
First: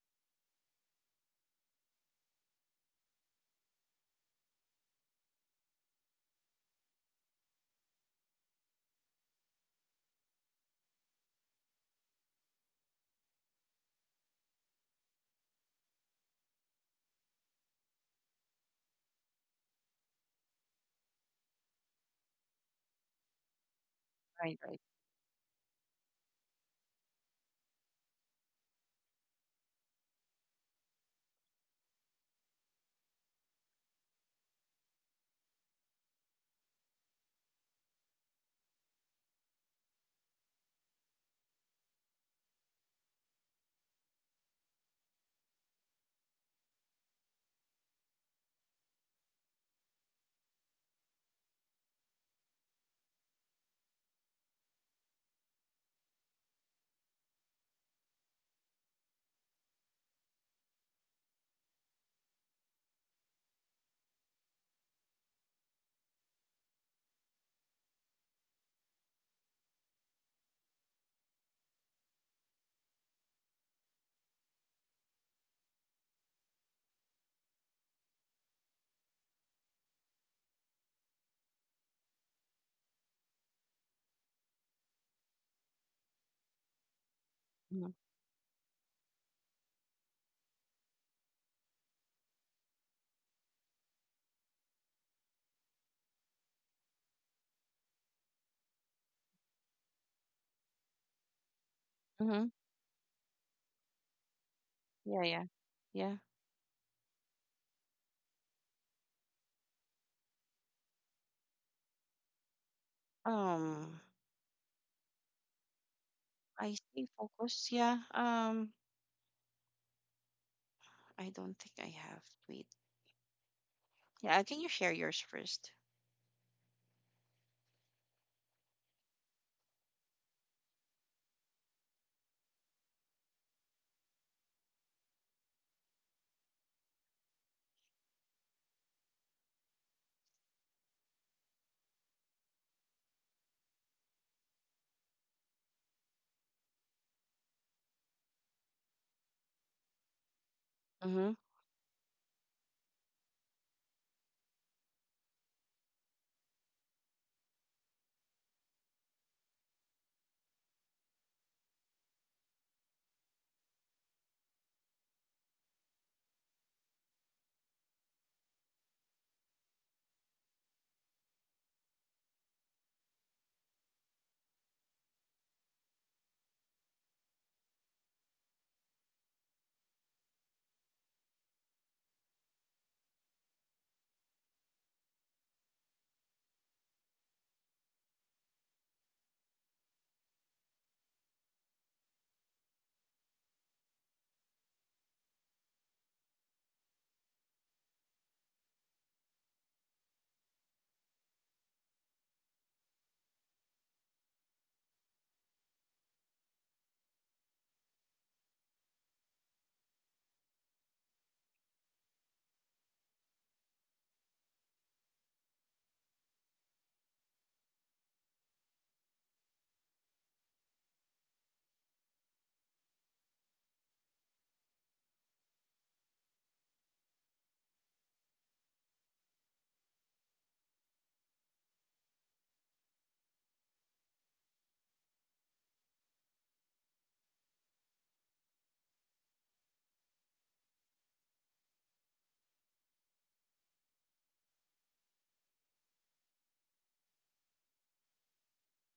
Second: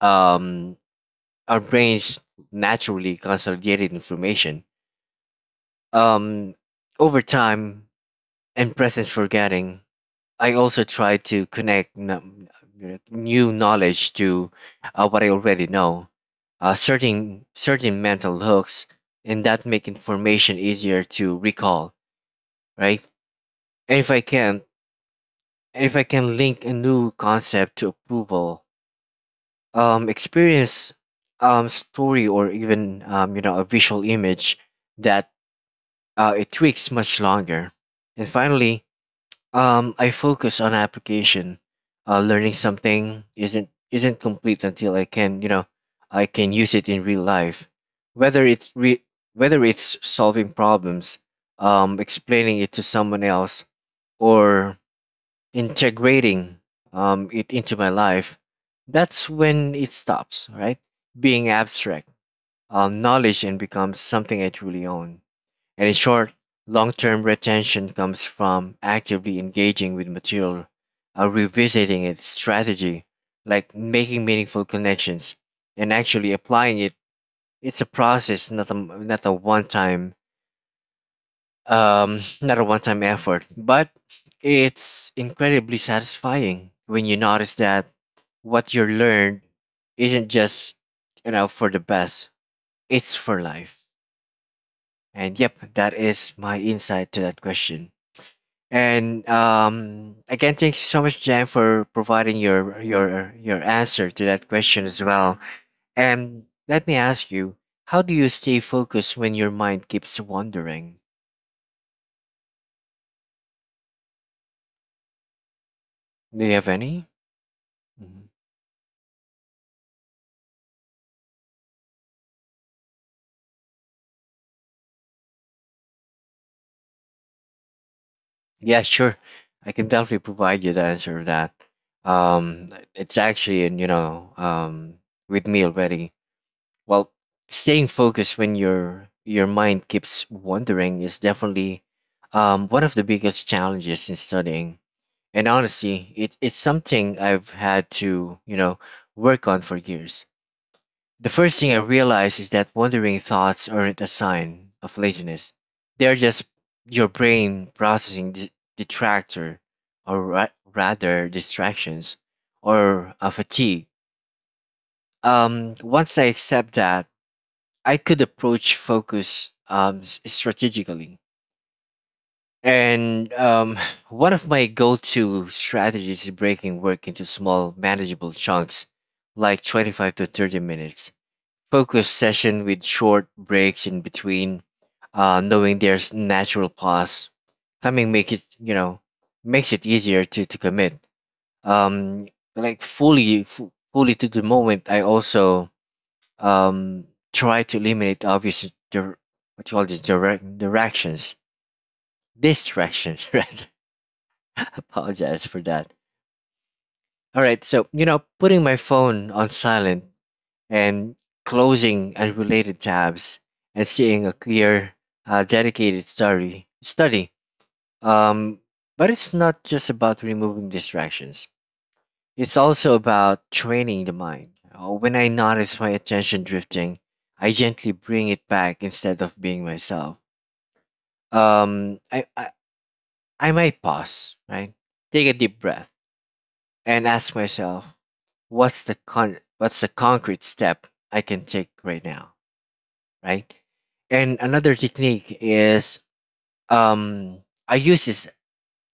um our brains naturally consolidated information Um over time and presence forgetting. I also try to connect you know, new knowledge to what I already know, certain mental hooks, and that make information easier to recall, right? And if I
Right,
can,
right.
and if I can link a new concept to approval, experience, story, or even you know, a visual image, that it tweaks much longer. And finally, um, I focus on application. Learning something isn't complete until I can, you know, I can use it in real life. Whether it's re- whether it's solving problems, explaining it to someone else, or integrating it into my life, that's when it stops, right? Being abstract knowledge and becomes something I truly own. And in short, long term retention comes from actively engaging with material, revisiting its strategy, like making meaningful connections, and actually applying it. It's a process, not a one time not a one time effort, but it's incredibly satisfying when you notice that
Hmm.
what you learned isn't just you know for the best, it's for life. And yep, that is my insight to that question. And again, thanks so much, Jan, for providing
Hmm.
your your answer to that question as
Yeah,
well.
yeah, yeah.
And let me ask you, how do you stay focused when your mind keeps wandering?
Um,
Do you have
I stay
any?
focused. Yeah.
Mhm.
I don't think I have. Wait. Yeah. Can you share yours first?
Yeah, sure. I can definitely provide you the answer to that. It's actually in with me already. Well, staying focused when your mind keeps wandering is definitely one of the biggest challenges in studying. And honestly, it's something I've had to, work on for years. The
Mm-hmm.
first thing I realized is that wandering thoughts aren't a sign of laziness. They're just your brain processing detractor or ra- rather distractions or a fatigue. Once I accept that, I could approach focus strategically. And One of my go to strategies is breaking work into small, manageable chunks, like 25 to 30 minutes. Focus session with short breaks in between, knowing there's natural pause. Timing make it, makes it easier to commit. Um, like fully to the moment, I also um, try to eliminate obvious, dir- what you call this, direct, directions, distractions, right? Apologize for that. All right, so you know, putting my phone on silent and closing unrelated tabs and seeing a clear, dedicated study. Um, but it's not just about removing distractions. It's also about training the mind. When I notice my attention drifting, I gently bring it back instead of being myself. Um, I I, I might pause, right? Take a deep breath and ask myself what's the concrete step I can take right now, right? And another technique is um I use this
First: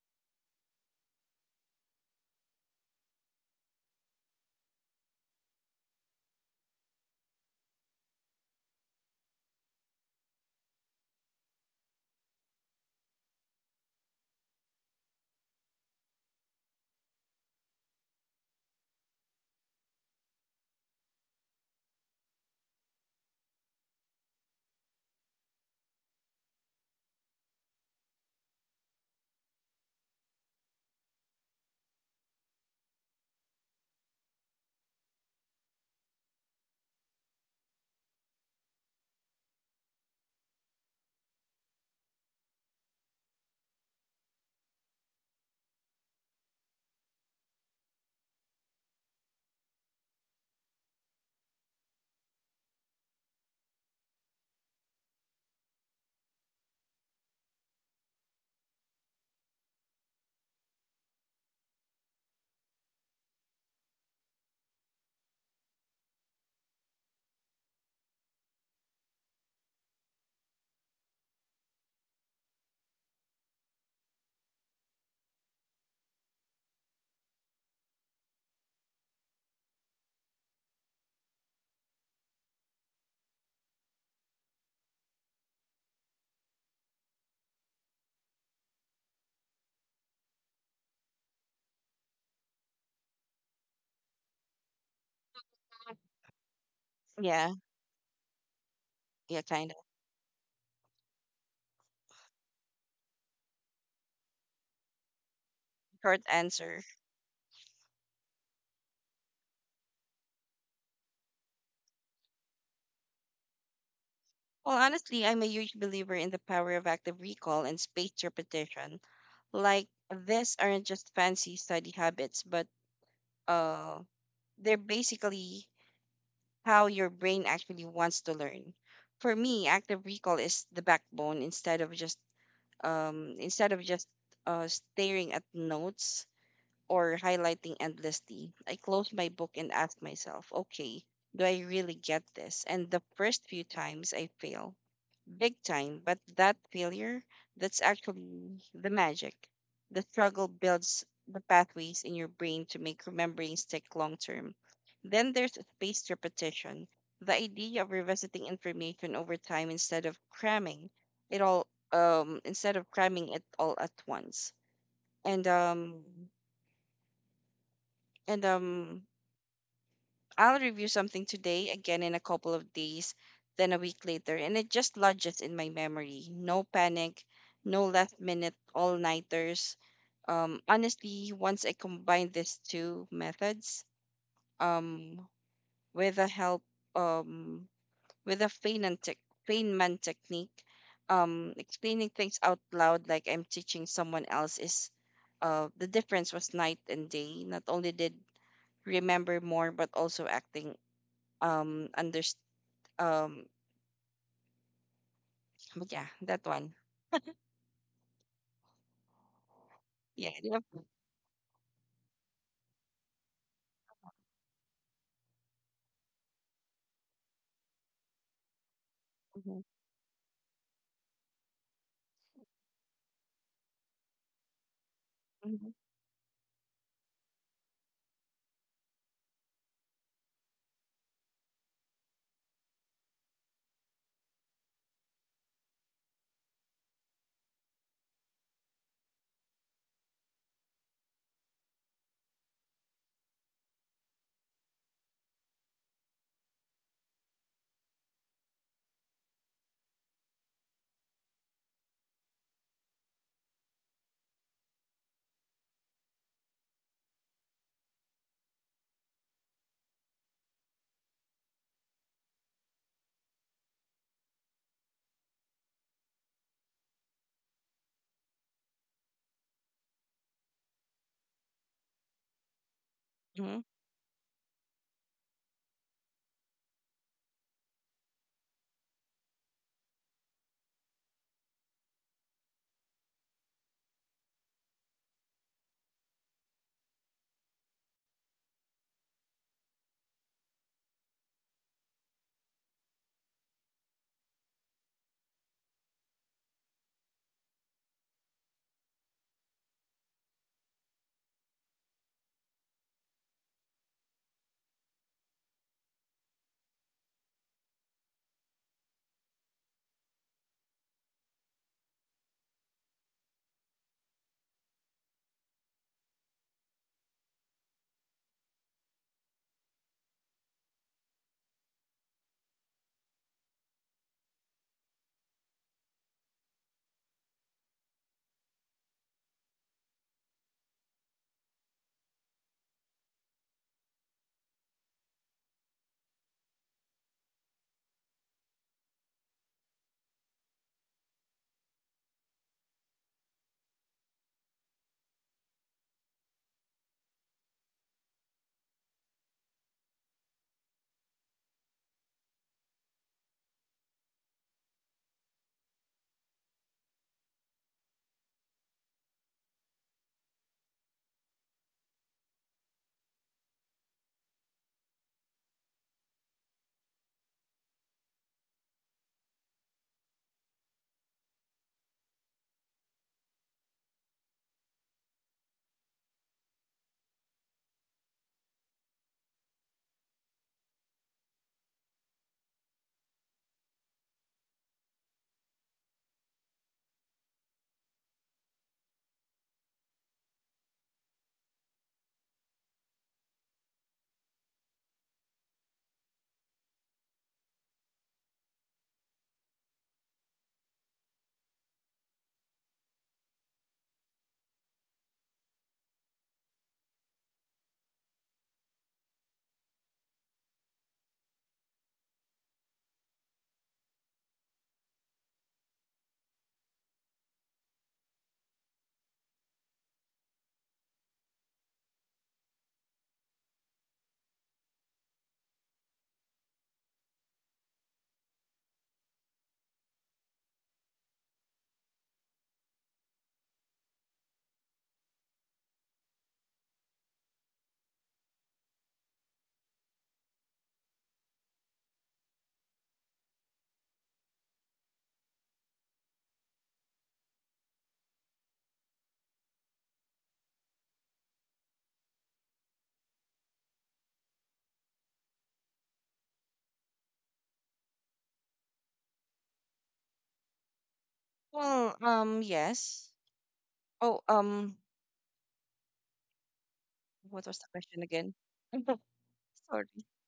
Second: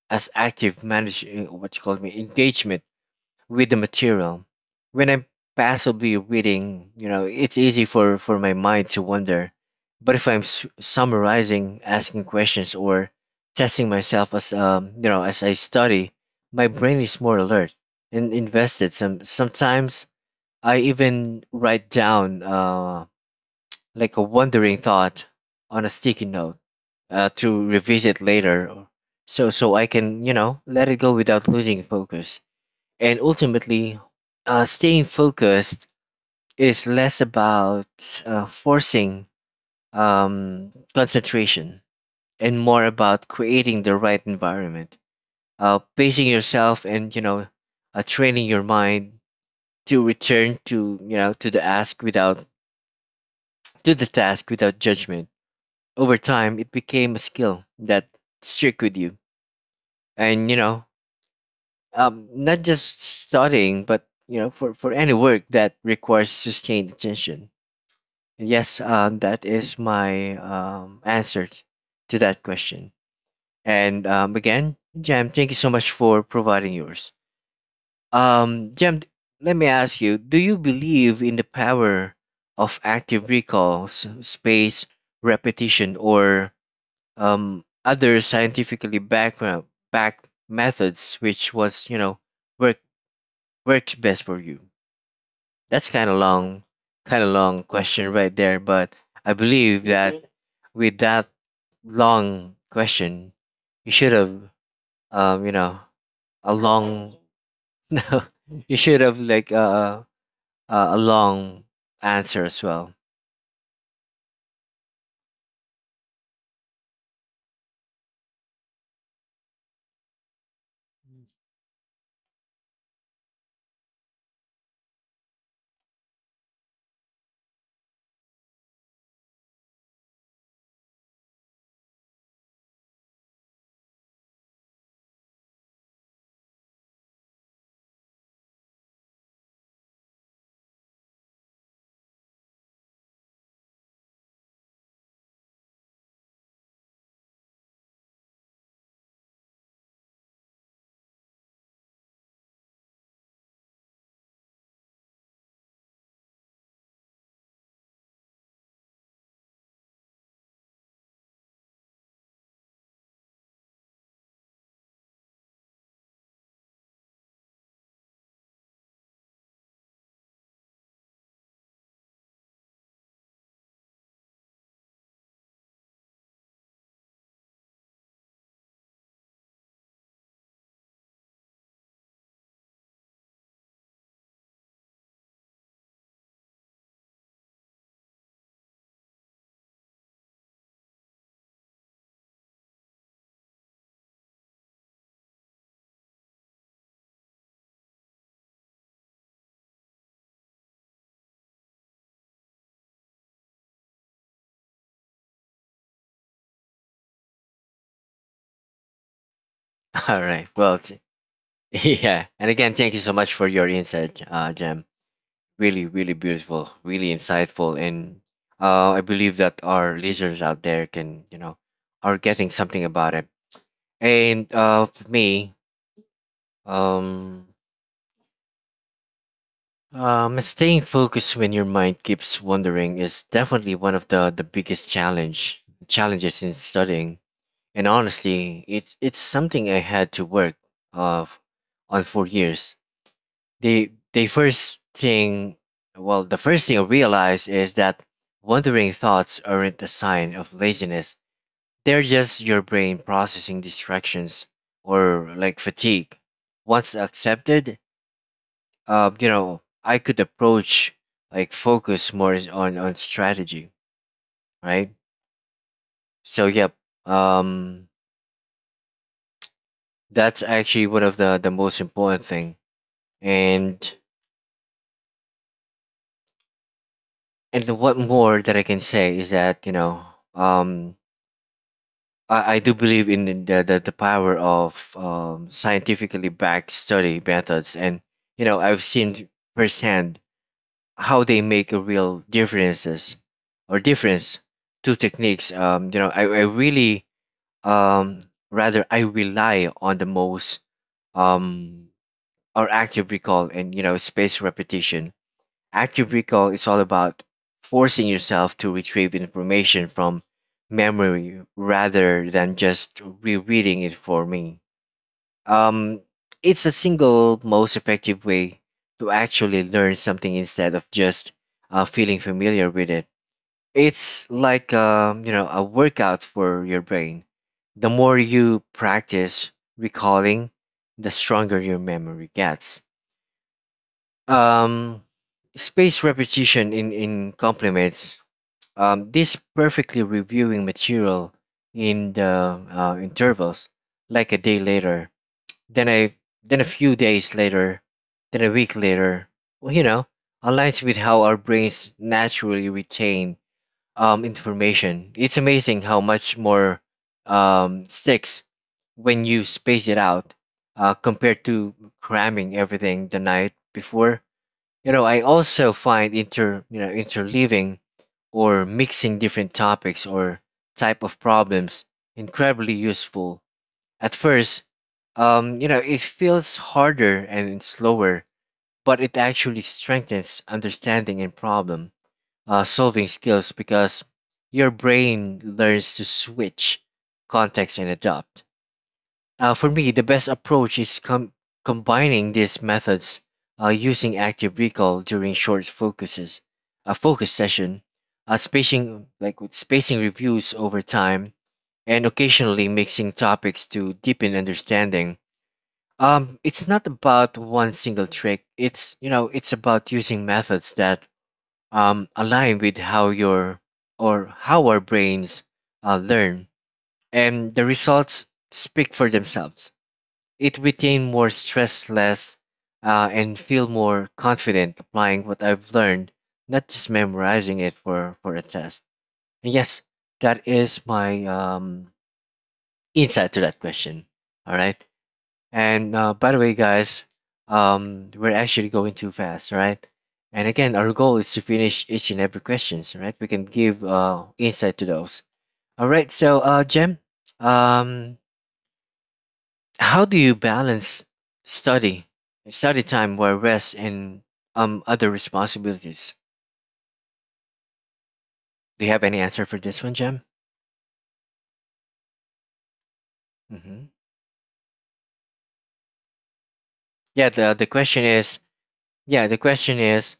as active manage what you call me engagement with the material. When I'm passively reading, you know, it's easy for my mind to wander. But if I'm summarizing, asking questions, or testing myself as as I study, my brain is more alert and invested. Sometimes I even write down like a wandering thought on a sticky note, to revisit later, so I can, you know, let it go without losing focus. And ultimately, staying focused is less about forcing concentration and more about creating the right environment, pacing yourself, and you know, training your mind to return to you know to the ask without do the task without judgment. Over time, it became a skill that stick with you. And you know, not just studying, but you know, for any work that requires sustained attention. And yes, that is my answer to that question. And again, Jam, thank you so much for providing yours. Jam, let me ask you: do you believe in the power of active recalls, space repetition, or other scientifically background back methods, which was, you know, work works best for you. That's kind of
Yeah.
long question right there, but
Yeah.
I
Kind of
believe that with that long question, you should have um you know
short
a
answer.
long no, you should have like a long answer as well.
Well, honestly, I'm a huge believer in the power of active recall and spaced repetition. Like, these aren't just fancy study habits, but uh, they're basically how your brain actually wants to learn. For me, active recall is the backbone instead of just staring at notes or highlighting endlessly. I close my book and ask myself, okay, do I really get this? And the first few times I fail, big time, but that failure, that's actually the magic. The struggle builds the pathways in your brain to make remembering stick long term. Then there's spaced repetition, the idea of revisiting information over time it all instead of cramming it all at once. And um and I'll review something today, again in a couple of days, then a week later, and it just lodges in my memory. No panic, no last minute all nighters. Honestly, once I combine these two methods, um, with the help, um, with the Feynman technique, explaining things out loud like I'm teaching someone else is, the difference was night and day. Not only did remember more, but also acting underst um but yeah, that one.
All
Yeah, do
right,
you have?
well, yeah, and again, thank you so much for your insight, Jem. Really really beautiful, really insightful, and I believe that
Mhm,
our listeners out there can, you know, are getting something about it. And for me,
mhm,
um, staying focused when your mind keeps wandering is definitely one of the biggest challenges in studying. And honestly, it's something I had to work, uh, on for years. the the first thing the first thing I realize is that wandering thoughts aren't a sign of laziness. They're just your brain processing distractions or like fatigue. Once accepted, you know, I could approach like focus more is on strategy, right? So yep, um that's actually one of the most important thing.
mhm.
And and what more that I can say is that you know, um I do believe in the power of scientifically backed study methods, and you know I've seen firsthand how they make a real difference to techniques. You know, I really um, rather I rely on the most, um, or active recall and you know space repetition. Active recall is all about forcing yourself to retrieve information from memory rather than just rereading it for me. Um, it's the single most effective way to actually learn something instead of just feeling familiar with it. It's like, you know, a workout for your brain. The more you practice recalling, the stronger your memory gets. um, Space repetition in complements, this perfectly reviewing material in the intervals, like a day later, then a then a few days later, then a week later, well, you know, aligns with how our brains naturally retain information. It's amazing how much more sticks when you space it out, compared to cramming everything the night before. You know, I also find interleaving or mixing different topics or type of problems incredibly useful. At first, you know, it feels harder and slower, but it actually strengthens understanding and problem solving skills because your brain learns to switch context and adapt. For me, the best approach is combining these methods, using active recall during short focus session, spacing like with spacing reviews over time, and occasionally mixing topics to deepen understanding. It's not about one single trick. It's, you know, it's about using methods that align with how your or how our brains learn, and the results speak for themselves. It became more stressless, and feel more confident applying what I've learned, not just memorizing it for a test. And yes, that is my insight to that question. All right. And by the way, guys, we're actually going too fast, right? And again, our goal is to finish each and every questions, right? We can give insight to those. All right. So, Jem, um, how do you balance study, study time where rest and other responsibilities? Do you have any answer for this one, Jem?
Well, yes.
hmm
Oh,
Yeah.
what was the
The
question
question
again?
is, yeah, the
Sorry.
question is,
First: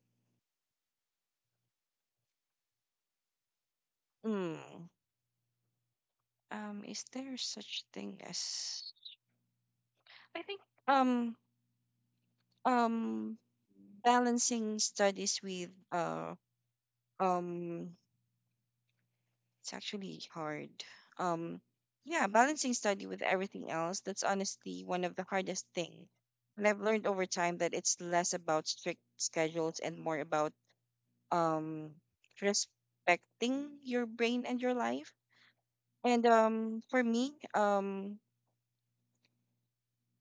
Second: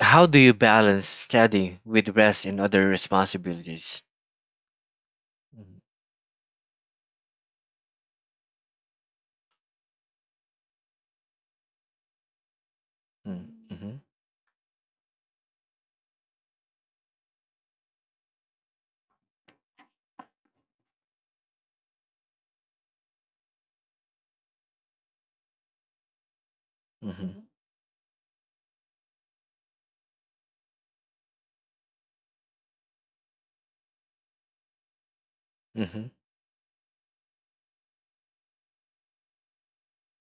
how do you balance study with rest and other responsibilities?
mm,
Mm-hmm.
is there such thing as I think, um um
Mm-hmm.
balancing studies with um it's actually hard. Um, yeah, balancing study with everything else, that's honestly one of the hardest thing. And I've learned over
Mm-hmm.
time that it's less about strict schedules and more about um respecting your brain and your life.
Mm-hmm.
And um for me, um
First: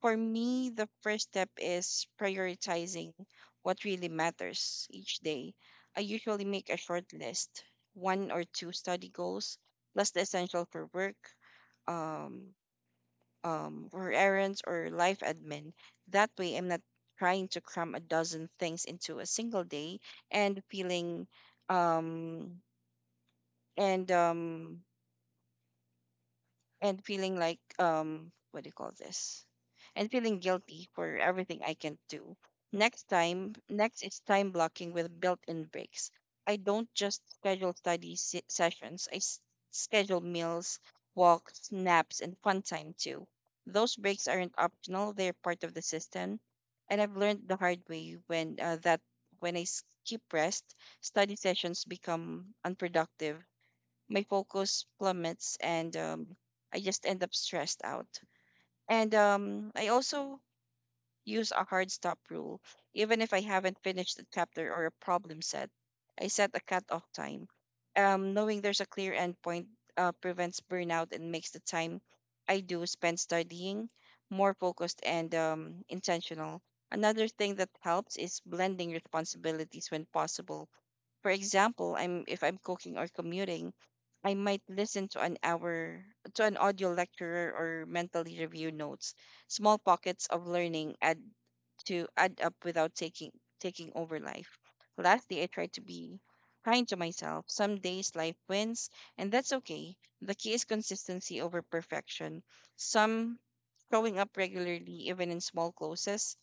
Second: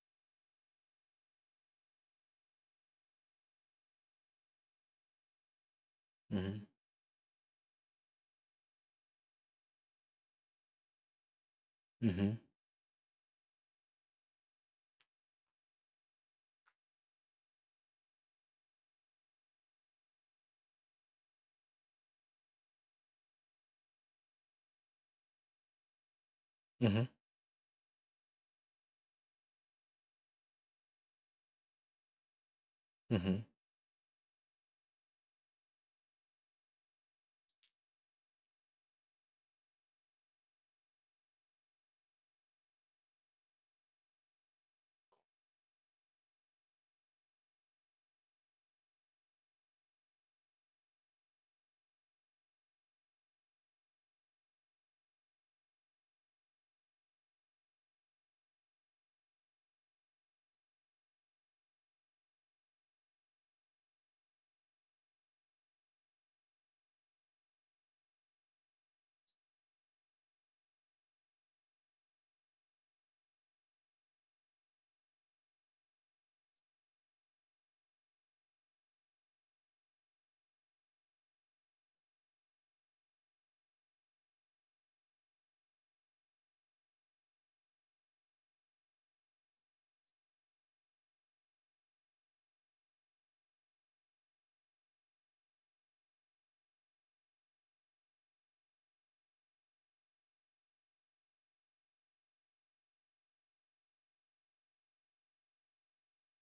For me, the first step is prioritizing what really matters each day. I usually
Mm-hmm.
make a short list, one or two study goals, plus the essential for work,
Mm-hmm.
um, for errands, or life admin. That way, I'm not trying to cram a dozen things into a single day and feeling um, and um, and
Mm-hmm.
feeling like what do you call this and feeling guilty for everything I can do next
Mm-hmm.
time. Next is time blocking with built-in breaks. I don't just schedule sessions, I schedule meals, walks, naps, and fun time too. Those breaks aren't optional, they're part of the system. And I've learned the hard way when that when I skip rest, study sessions become unproductive. My focus plummets and I just end up stressed out. And I also use a hard stop rule. Even if I haven't finished a chapter or a problem set, I set a cut-off time. Knowing there's a clear endpoint prevents burnout and makes the time I do spend studying more focused and intentional. Another thing that helps is blending responsibilities when possible. For example, I'm if I'm cooking or commuting, I might listen to an audio lecturer or mentally review notes. Small pockets of learning add up without taking over life. Lastly, I try to be kind to myself. Some days life wins, and that's okay. The key is consistency over perfection. Some showing up regularly, even in small closes,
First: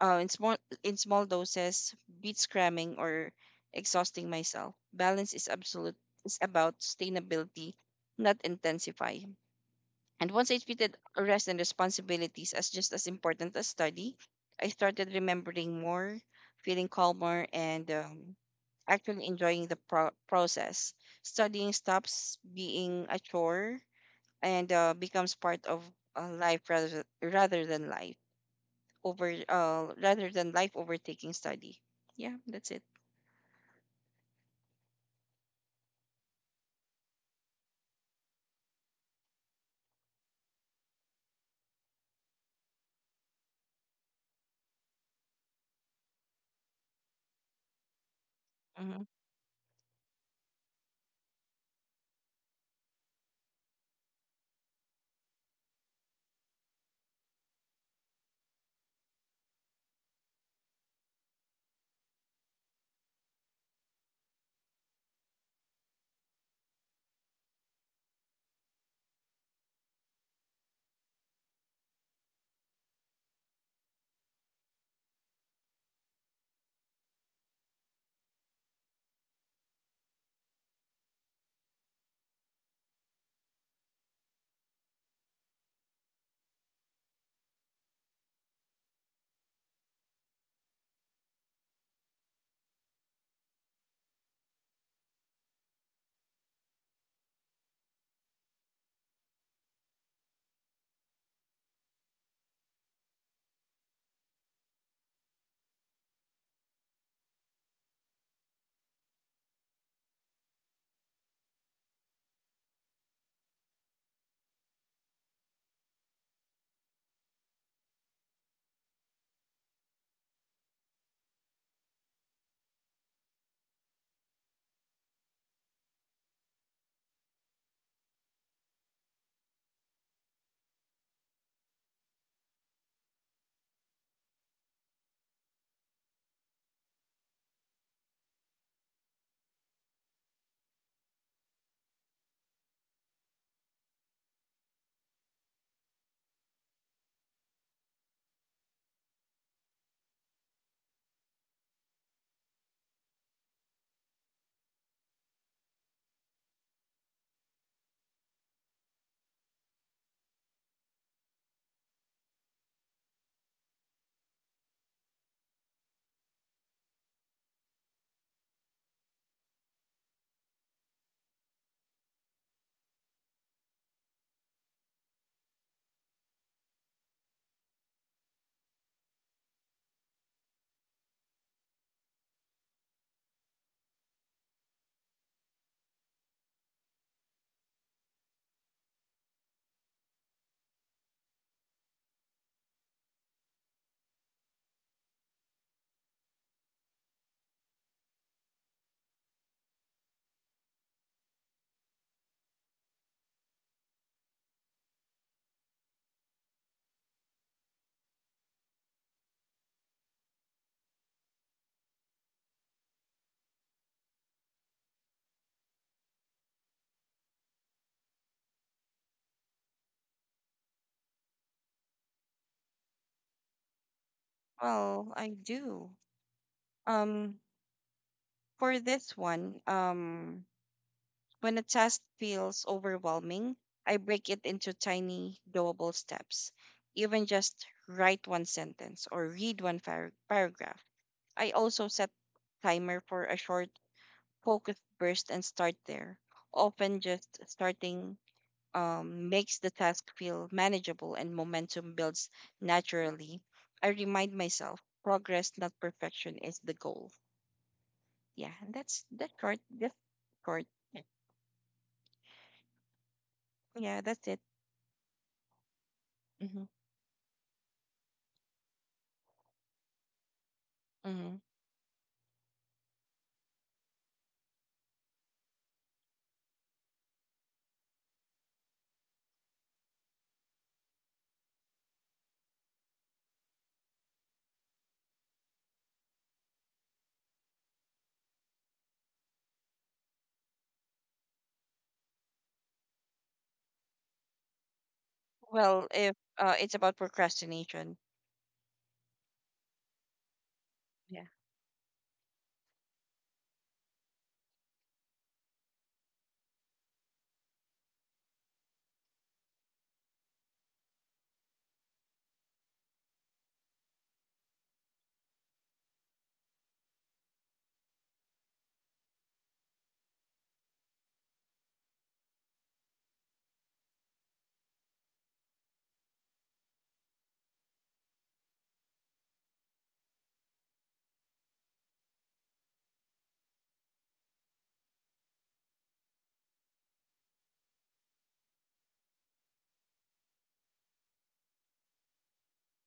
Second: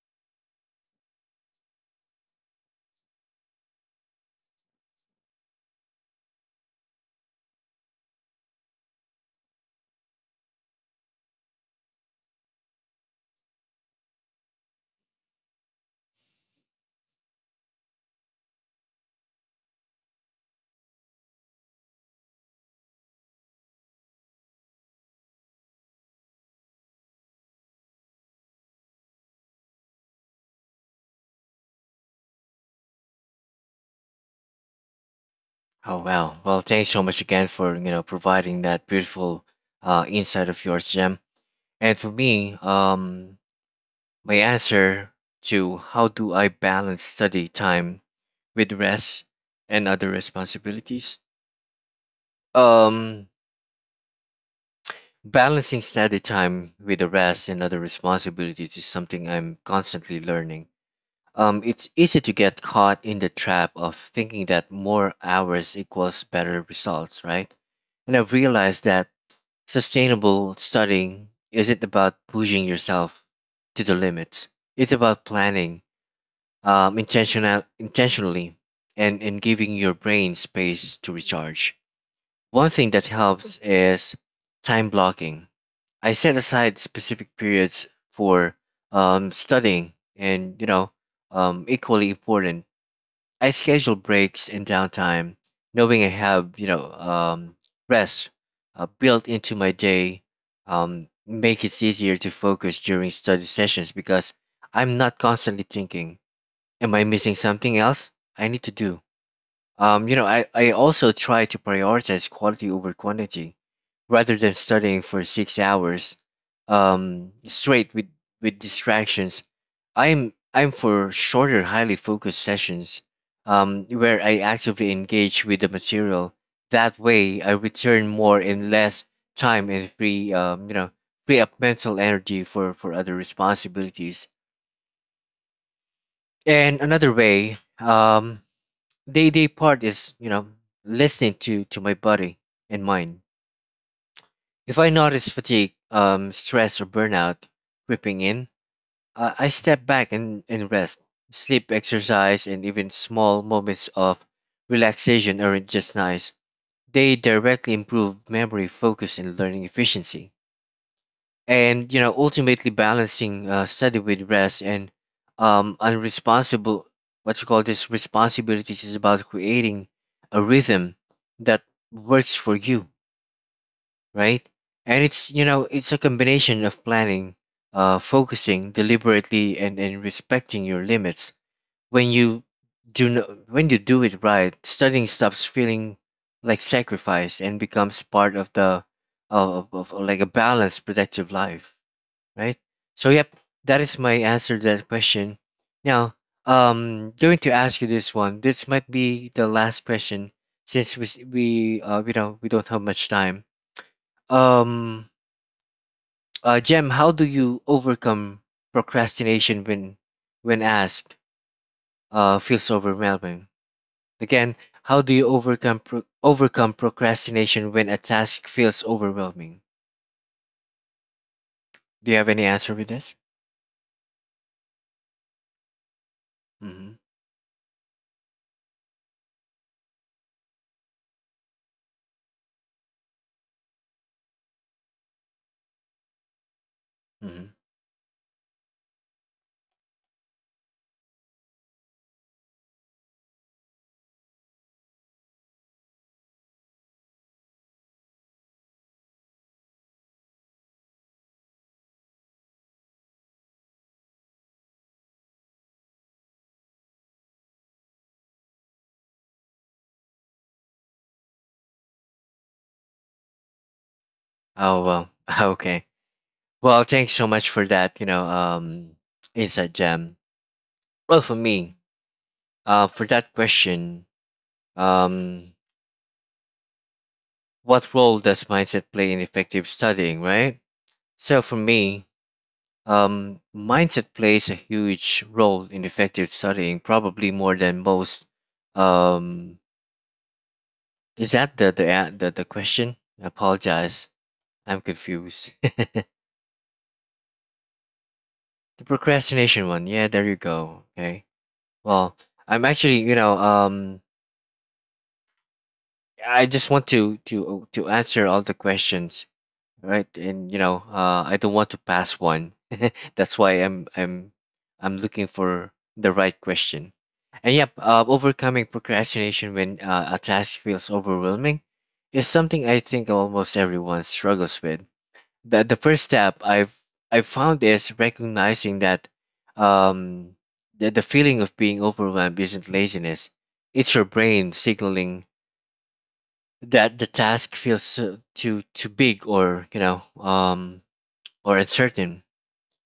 uh, in small in small doses beats cramming or exhausting myself. Balance is about sustainability, not intensify. And once I treated rest and responsibilities as just as important as study, I started remembering more, feeling calmer, and actually enjoying the process. Studying stops being a chore and becomes part of life rather rather than life over rather than life overtaking study. Yeah, that's it.
Oh wow! Well, thanks so much again for, you know, providing that beautiful, insight of yours, Jem. And for me, my answer to how do I balance study time with
Hmm.
rest and other responsibilities? Um, Balancing study time with the rest and other responsibilities is something I'm constantly learning. It's easy to get caught in the trap of thinking that more hours equals better results, right? And I've realized that sustainable studying isn't about pushing yourself to the limits. It's about planning, intentionally and in giving your brain space to recharge. One thing that helps is time blocking. I set aside specific periods for studying, and you know, equally important, I schedule breaks and downtime, knowing I have, you know, rest, built into my day. Make it easier to focus during study sessions because I'm not constantly thinking am I missing something else I need to do? You know, I also try to prioritize quality over quantity rather than studying for 6 hours straight with distractions. I'm for shorter, highly focused sessions where I actively engage with the material. That way, I return more in less time and free, free up mental energy for other responsibilities. And another way, day part is, you know, listening to my body and mind. If I notice fatigue, stress or burnout creeping in, I step back and rest. Sleep, exercise, and even small moments of relaxation aren't just nice. They directly improve memory, focus, and learning efficiency. And you know, ultimately balancing, study with rest and unresponsible what you call this responsibilities is about creating a rhythm that works for you, right? And it's, you know, it's a combination of planning, focusing deliberately, and respecting your limits. When you do no, when you do it right, studying stops feeling like sacrifice and becomes part of the of like a balanced productive life, right? So yep, that is my answer to that question. Now, going to ask you this one. This might be the last question since we s- we don't have much time. Um, Jem, how do you overcome procrastination when asked feels overwhelming? Again, how do you overcome procrastination when a task feels overwhelming? Do you have any answer with this?
Well, I do.
Mm-hmm.
Um, for this one, when a task feels overwhelming, I break it into tiny, doable steps. Even
Mm-hmm.
just write one sentence or read one paragraph. I also set timer for a short focus burst and start there. Often just starting makes the task feel manageable and momentum builds naturally. I remind myself progress, not perfection, is the goal. Yeah, and that's short. That's short. Yeah, that's it.
Oh well, okay.
Hmm.
Well, thanks so much for that, you know, insight gem. Well, for
Hmm.
me, for that question, um, what role does mindset play in effective studying, right? So for me, mindset plays a huge role in effective studying, probably more than most. Um, is that the question? I apologize, I'm confused.
Well, if it's about procrastination,
The procrastination one, yeah, there you go.
yeah.
Okay. Well, I'm actually, you know, I just want to answer all the questions, right? And you know, I don't want to pass one. That's why I'm looking for the right question. And yep, overcoming procrastination when a task feels overwhelming is something I think almost everyone struggles with. The first step I found is recognizing that um the feeling of being overwhelmed isn't laziness. It's your brain signaling that the task feels too big, or or uncertain.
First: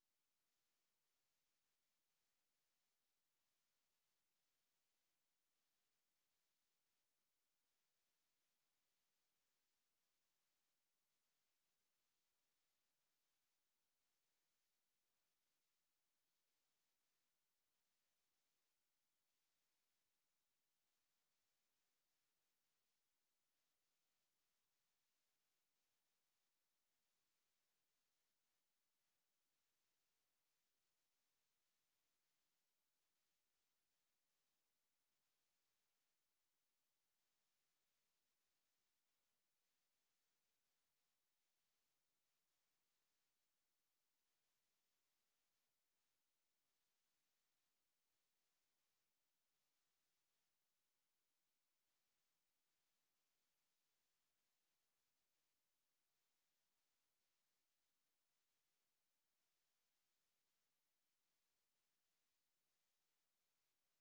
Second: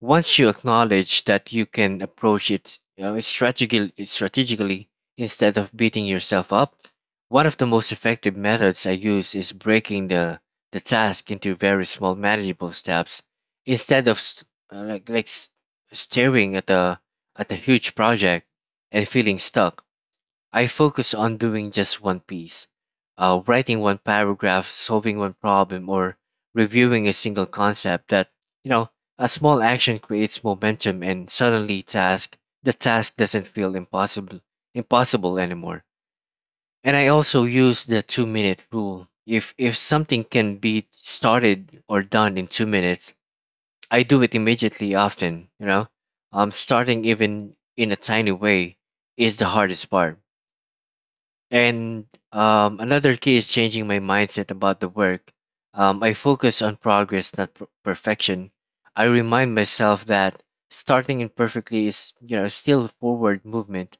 Once you acknowledge that, you can approach it, you know, strategically, instead of beating yourself up. One of the most effective methods I use is breaking the task into very small, manageable steps. Instead of s- uh, like like s- staring at a huge project and feeling stuck, I focus on doing just one piece, writing one paragraph, solving one problem, or reviewing a single concept. You know, a small action creates momentum, and suddenly task the task doesn't feel impossible anymore. And I also use the 2 minute rule. If something can be started or done in 2 minutes, I do it immediately. Often, you know, starting even in a tiny way is the hardest part. And another key is changing my mindset about the work. I focus on progress, not perfection. I remind myself that starting imperfectly is, you know, still forward movement,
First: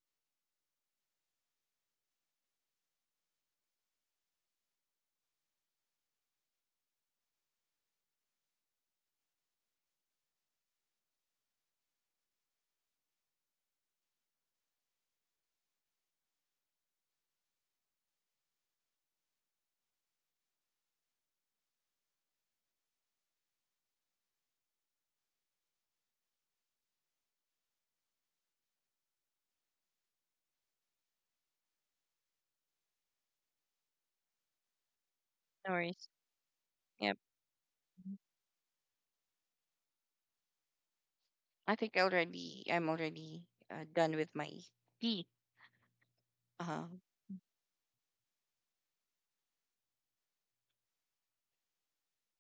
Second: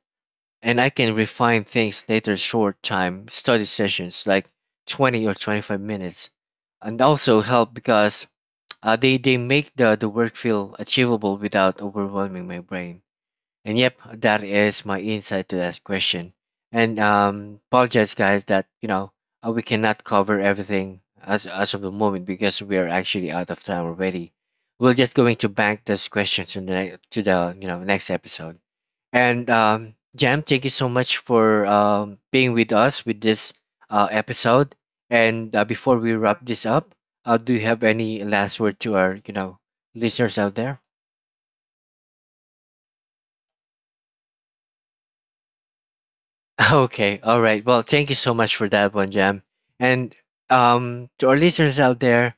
and I can refine things later. Short time study sessions, like 20 or 25 minutes, and also help because they make the work feel achievable without overwhelming my brain. And yep, that is my insight to that question. And apologize, guys, that you know we cannot cover everything as of the moment because we are actually out of time already. We're just going to bank those questions in the ne- to the you know next episode. And Jam, thank you so much for being with us with this episode. And
No
before
worries.
we wrap this up,
Yep,
do you have any last word to our, you know, listeners out there?
I think already I'm already done with my tea. Uh-huh.
Okay, all right. Well, thank you so much for that one, Jam. And to our listeners out there,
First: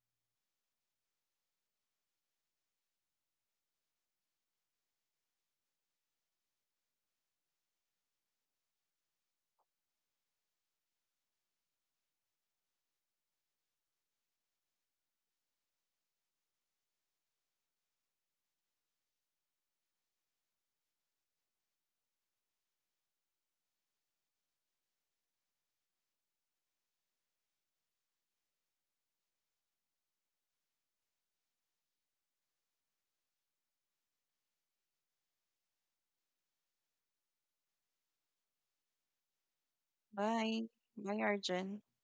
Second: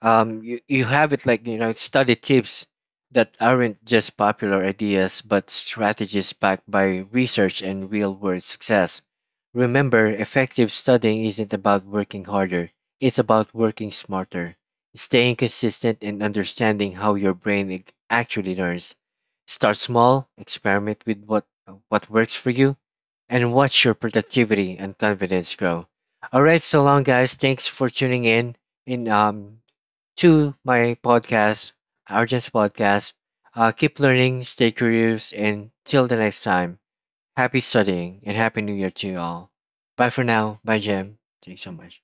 you, you have it, like, you know, study tips that aren't just popular ideas but strategies backed by research and real world success. Remember, effective studying isn't about working harder, it's about working smarter, staying consistent, and understanding how your brain actually learns. Start small, experiment with what works for you, and watch your productivity and confidence grow. All right, so long, guys, thanks for tuning in, and to my podcast, Arjun's podcast. Keep learning, stay curious, and till the next time, happy studying and happy new year to you all. Bye for now.
Bye,
Bye, Jim.
bye,
Thanks so
Arjun.
much.